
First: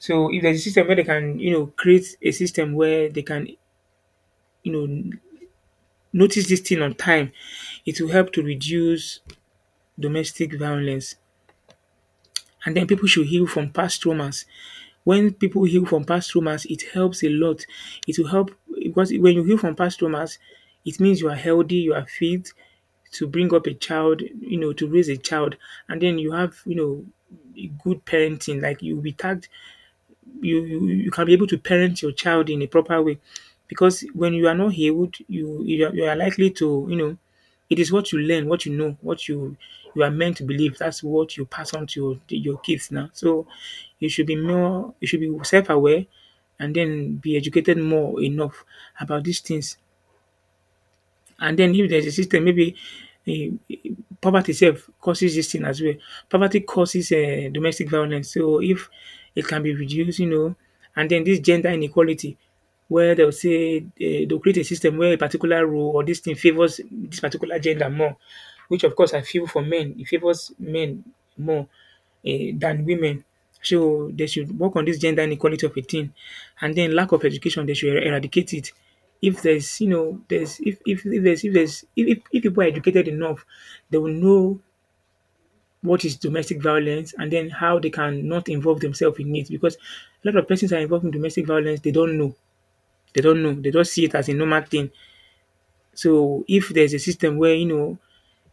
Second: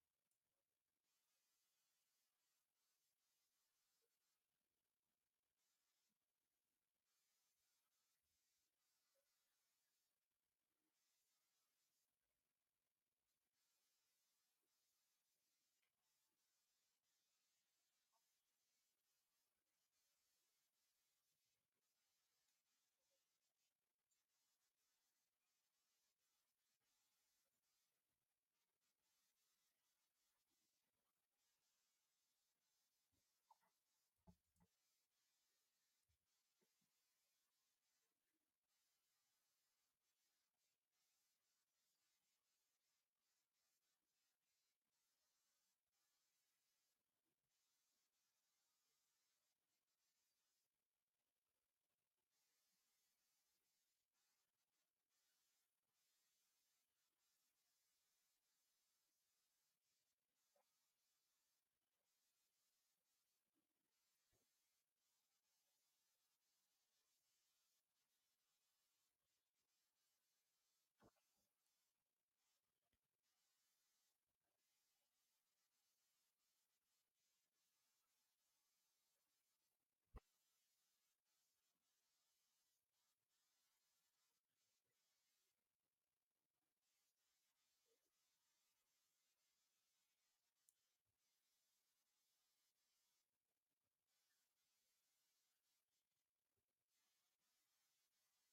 Speaker 2: So if there's a system where they can, you know, create a system where they can, you know, notice this thing on time, it will help to reduce domestic violence. And then people should heal from past traumas. When people heal from past traumas, it helps a lot. It will help because when you heal from past traumas, it means you are healthy, you are fit to bring up a child, you know, to raise a child, and then you have, you know, good parenting. Like you'll be tagged, you you you can be able to parent your child in a proper way because when you are not healed, you you are, you are likely to, you know, it is what you learn what you know what you you are meant to believe, that's what you pass on to your, to your kids now, so you should be more you should be self-aware, and then be educated more enough about these things, and then if there's a system, maybe eh, poverty itself causes this thing as well. Poverty causes uh, domestic violence. So if it can be reduced, you know, and then this gender inequality, where they'll say uh, they'll create a system where a particular role or this thing favors this particular gender more, which of course I feel for men, it favors men more, eh, than women. So they should work on this gender inequality of a thing, and then lack of education, they should er-, eradicate it. If there's you know there's, if if, if there's if there's if, if, if people are educated enough, they will know what is domestic violence and then how they can not involve themselves in it, because a lot of persons are involved in domestic violence, they don't know they don't know, they just see it as a normal thing. So if there's a system where, you know,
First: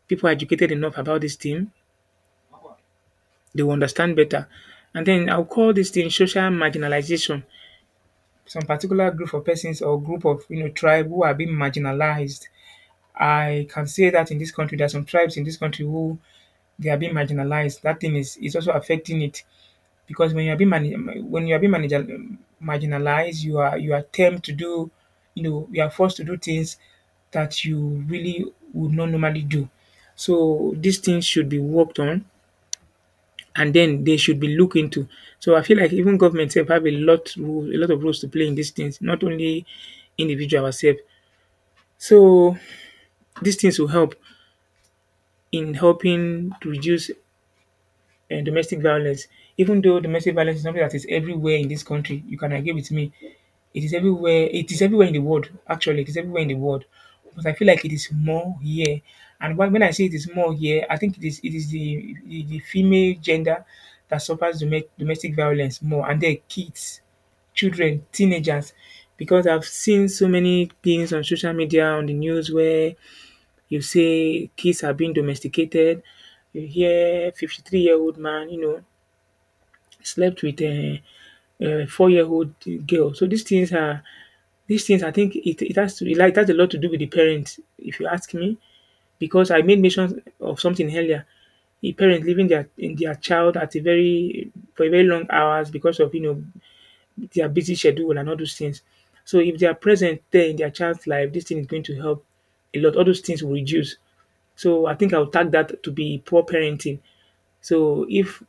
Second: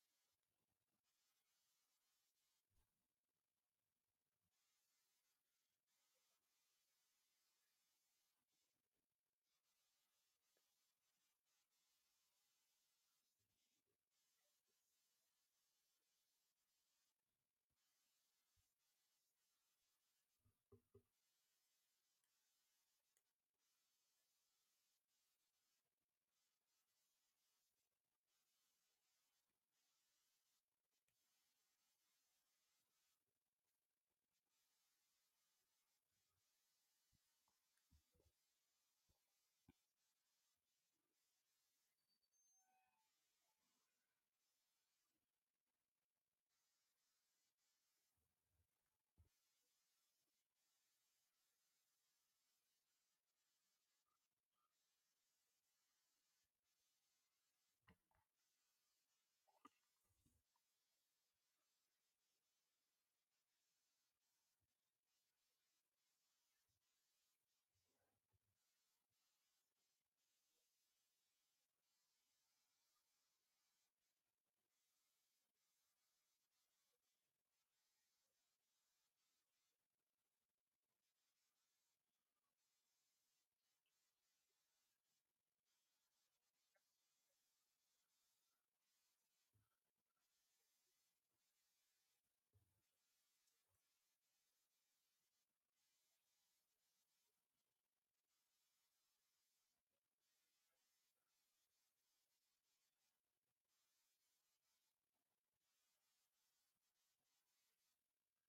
Speaker 2: people are educated enough about this thing, they will understand better. And then I'll call this thing social marginalization, some particular group of persons or group of, you know, tribe who are being marginalized. I can say that in this country there are some tribes in this country who they are being marginalized. That thing is is also affecting it, because when you are being mani- when you are being manager, marginalized, you are you are tempted to do, you know, you are forced to do things that you really would not normally do. So these things should be worked on, and then they should be looked into. So I feel like even government sef have a lot role a lot of roles to play in these things, not only individual ourself. So these things will help in helping to reduce um domestic violence. Even though domestic violence is something that is everywhere in this country, you can agree with me. It is everywhere. It is everywhere in the world. Actually, it is everywhere in the world, but I feel like it is more here. And when when I say it is more here, I think it is it is the the, the female gender that suffers domes- domestic violence more, and their kids, children, teenagers, because I've seen so many things on social media, on the news where you say kids are being domesticated. You hear fifty-three-year-old man, you know, slept with a, a four-year-old girl. So these things are these things, I think it it has to it like it has a lot to do with the parents if you ask me, because I made mention of something earlier. The parents leaving their in their child at a very for a very long hours because of, you know, their busy schedule and all those things. So if they are present there in their child's life, this thing is going to help a lot. All those things will reduce. So I think I'll tag that to be poor parenting. So if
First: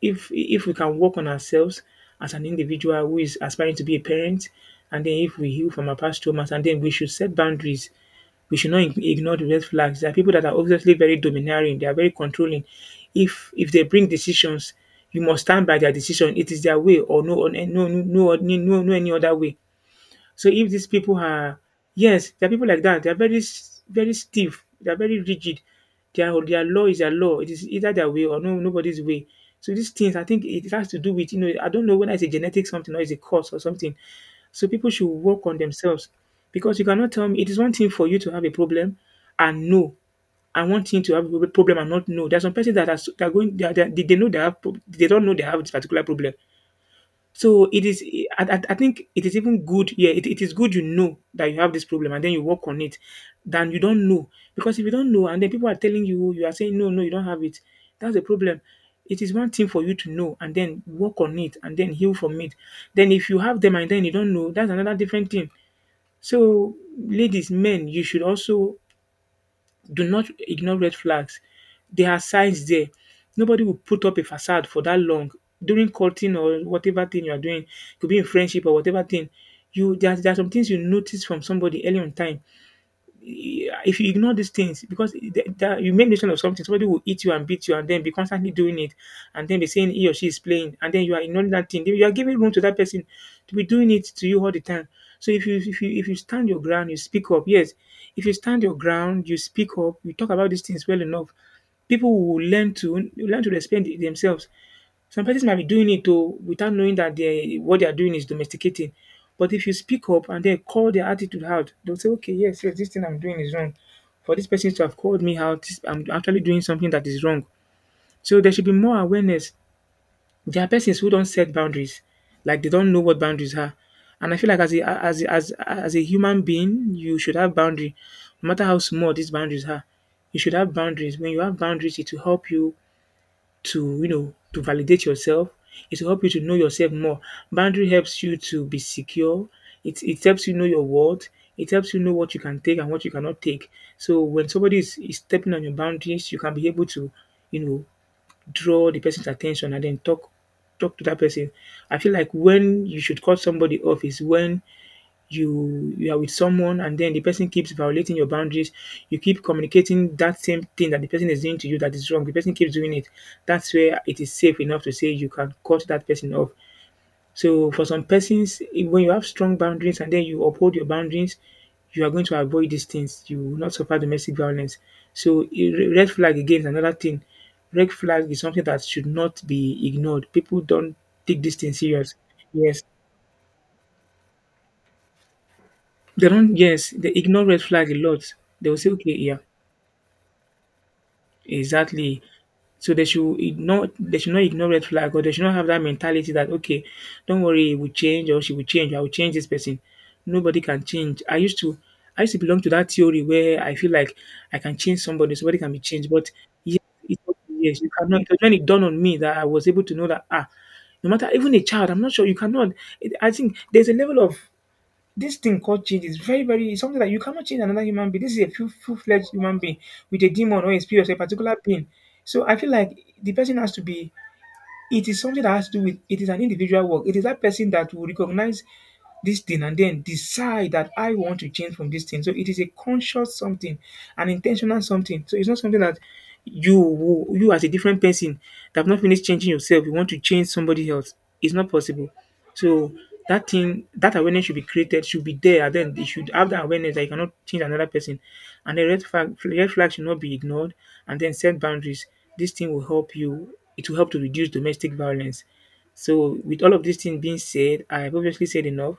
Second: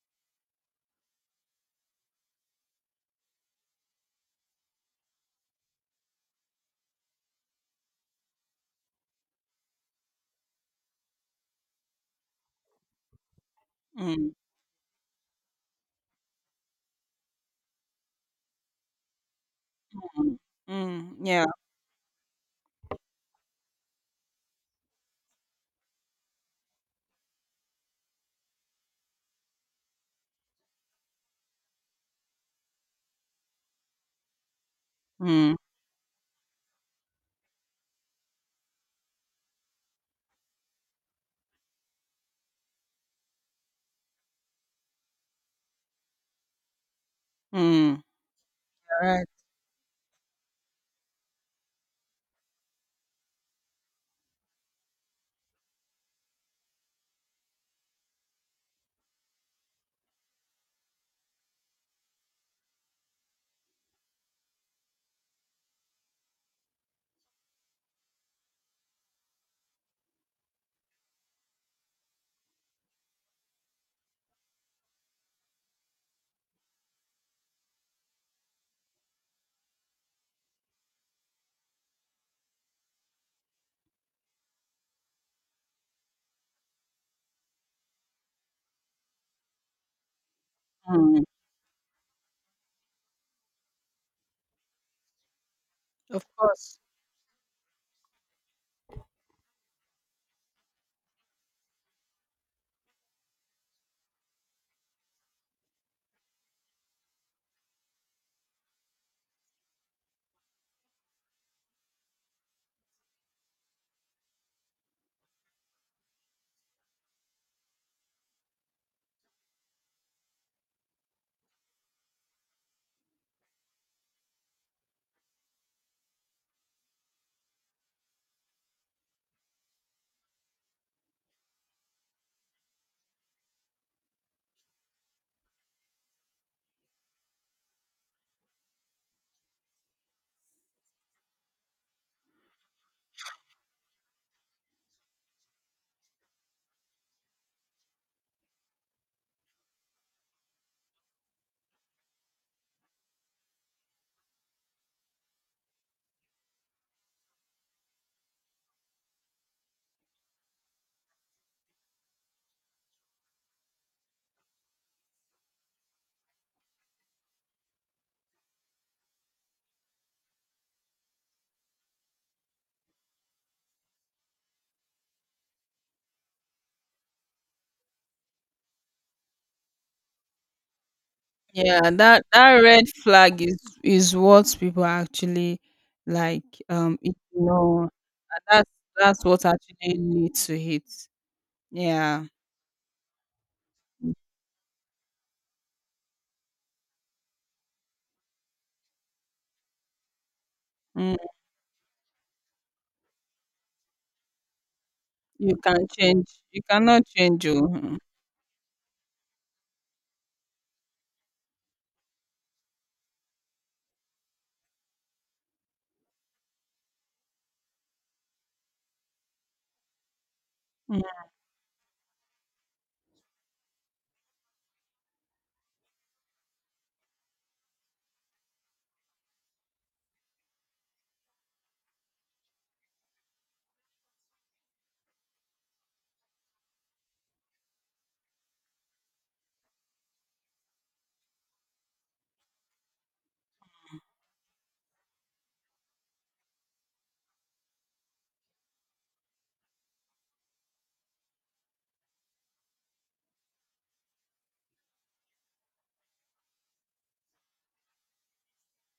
Speaker 2: if if we can work on ourselves as an individual who is aspiring to be a parent, and then if we heal from our past traumas, and then we should set boundaries. We should not ig- ignore the red flags. There are people that are obviously very domineering. They are very controlling. If if they bring
Speaker 1: Mm,
Speaker 2: decisions, you must stand by their decision. It is their way, or no, no, no, no, no, no, no any other way.
Speaker 1: mm,
Speaker 2: So if these
Speaker 1: mm,
Speaker 2: people
Speaker 1: yeah,
Speaker 2: are, yes, there are people like that. They are very, s- very stiff. They are very rigid. Their their law is their law. It is either their way or no nobody's way. So these things, I think it has to do with, you know, I don't know whether it's a genetic something or it's a cause or something. So people should work
Speaker 1: mm,
Speaker 2: on themselves, because you cannot tell me, it is one thing for you to have a problem and know, and one thing to have a problem and not know. There are some persons that are, so- that are going, they, are, they, they know they have, prob- they don't know they have this particular problem. So it
Speaker 1: mm. All
Speaker 2: is, I, I I think it
Speaker 1: right.
Speaker 2: is even good. Yeah, it, it is good, you know, that you have this problem and then you work on it, than you don't know. Because if you don't know and then people are telling you, you are saying, no, no, you don't have it, that's the problem. It is one thing for you to know and then work on it and then heal from it. Then if you have them and then you don't know, that's another different thing. So, ladies, men, you should also do not ignore red flags. There are signs there. Nobody will put up a facade for that long. During courting or whatever thing you are doing, could be in friendship or whatever thing, you there are, there are some things you notice from somebody early on time. If you ignore these things, because the- the- you make mention of something, somebody will eat you and beat you, and then be constantly doing it, and then be saying he or she is playing, and then you are
Speaker 1: Mm,
Speaker 2: ignoring that thing. Then you are giving room to that person to be doing it to you all the time. So if you if you if you
Speaker 1: of
Speaker 2: stand your
Speaker 1: course.
Speaker 2: ground, you speak up. Yes, if you stand your ground, you speak up. You talk about these things well enough. People will learn to learn to respect themselves. Some persons might be doing it oh without knowing that they what they are doing is domesticating. But if you speak up and then call their attitude out, they'll say, "Okay, yes, yes, this thing I'm doing is wrong. For this person to have called me out, this- I'm actually doing something that is wrong." So there should be more awareness. There are persons who don't set boundaries, like they don't know what boundaries are. And I feel like as a as a, as as a human being, you should have boundary, no matter how small these boundaries are. You should have boundaries. When you have boundaries, it will help you to you know to validate yourself. It will help you to know yourself more. Boundary helps you to be secure. It it helps you know your worth. It helps you know what you can take and what you cannot take. So when somebody is, is stepping on your boundaries, you can be able to, you know, draw the person's attention and then talk talk to that person. I feel like when you should cut somebody off is when you you are with someone and then the person keeps violating your boundaries, you keep communicating that same thing that the person is doing to you, that is wrong, the person keeps doing it, that's where it is safe enough to say you can cut that person off. So for some persons, eh, when you have strong boundaries and then you uphold your boundaries, you are going to avoid these things, you will not suffer domestic violence. So eh, re- red flag again is another thing. Red flag is something that should not be ignored, people don't take this thing
Speaker 1: Yeah,
Speaker 2: serious.
Speaker 1: that that
Speaker 2: Yes,
Speaker 1: red flag is is what people actually
Speaker 2: they
Speaker 1: like
Speaker 2: don't, yes,
Speaker 1: um
Speaker 2: they ignore red
Speaker 1: ignore. And
Speaker 2: flag a lot. They
Speaker 1: That's
Speaker 2: will say, "Okay,
Speaker 1: that's
Speaker 2: yeah,
Speaker 1: what actually need to hit.
Speaker 2: exactly."
Speaker 1: Yeah.
Speaker 2: So they should ignore they should not ignore red flag, or they should not have that mentality that, okay, don't worry, it will change, or she will change, I will change this person. Nobody can
Speaker 1: Mm,
Speaker 2: change. I used to I used to belong to that theory where I feel like I can change somebody, somebody
Speaker 1: you
Speaker 2: can be
Speaker 1: can
Speaker 2: changed.
Speaker 1: change.
Speaker 2: But
Speaker 1: You
Speaker 2: yes,
Speaker 1: cannot
Speaker 2: it
Speaker 1: change.
Speaker 2: yes, you
Speaker 1: Oh.
Speaker 2: cannot. It was when it dawned on me that I was able to know that, ah, no matter, even a child, I'm not sure you cannot it, I think there's a level of, this thing called change is very, very it's something that you cannot change another human being. This is a full full fledged human being with a demon or a
Speaker 1: Hmm.
Speaker 2: spirit or a particular pain. So I feel like the person has to be. It is something that has to do with. It is an individual work. It is that person that will recognize this thing and then decide that I want to change from this thing. So it is a conscious something, an intentional something. So it's not something that you will- you, as a different person that have not finished changing yourself, you want to change somebody else. It's not possible. So that thing, that awareness should be created, should be there, and then you should have that awareness that you cannot change another person. And the red flag, red flag should not be ignored, and then set boundaries. This thing will help you. It will help to reduce domestic violence. So, with all of these things being said, I've obviously said enough.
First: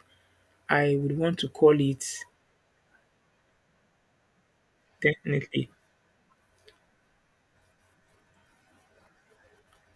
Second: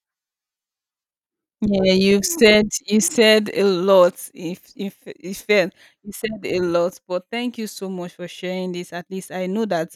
Speaker 2: I would want to call
Speaker 1: Yeah,
Speaker 2: it.
Speaker 1: you've said you said a lot. If if if
Speaker 2: Definitely.
Speaker 1: fair, you said a lot, but thank you so much for sharing this. At least I know that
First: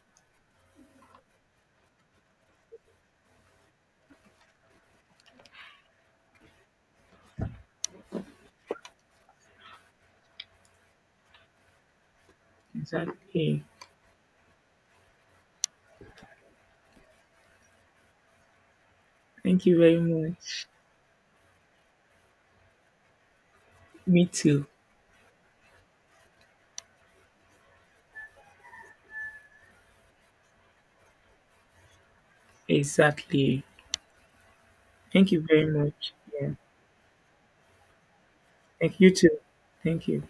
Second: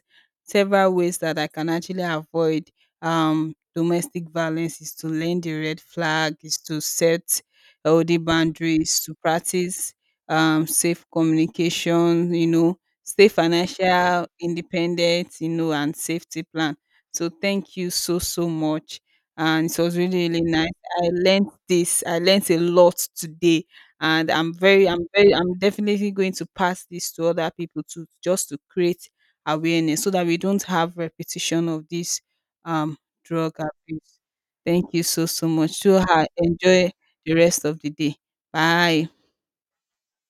Speaker 1: several ways that I can actually avoid um domestic violence is to learn the red flag, is to set healthy boundaries, to practice um safe communication, you know, stay
Speaker 2: Exactly.
Speaker 1: financial independent, you know, and safety plan. So thank you so so much,
Speaker 2: Thank
Speaker 1: and
Speaker 2: you
Speaker 1: it was
Speaker 2: very
Speaker 1: really really
Speaker 2: much.
Speaker 1: nice. I learned this. I learned a lot today,
Speaker 2: Me
Speaker 1: and I'm
Speaker 2: too.
Speaker 1: very, I'm very, I'm definitely going to pass this to other people to just to create awareness so that we don't have repetition of this um drug
Speaker 2: Exactly.
Speaker 1: abuse. Thank you so
Speaker 2: Thank you
Speaker 1: so
Speaker 2: very
Speaker 1: much. So
Speaker 2: much.
Speaker 1: ha-
Speaker 2: Yeah.
Speaker 1: enjoy the rest of the day.
Speaker 2: Thank
Speaker 1: Bye.
Speaker 2: you too. Thank you.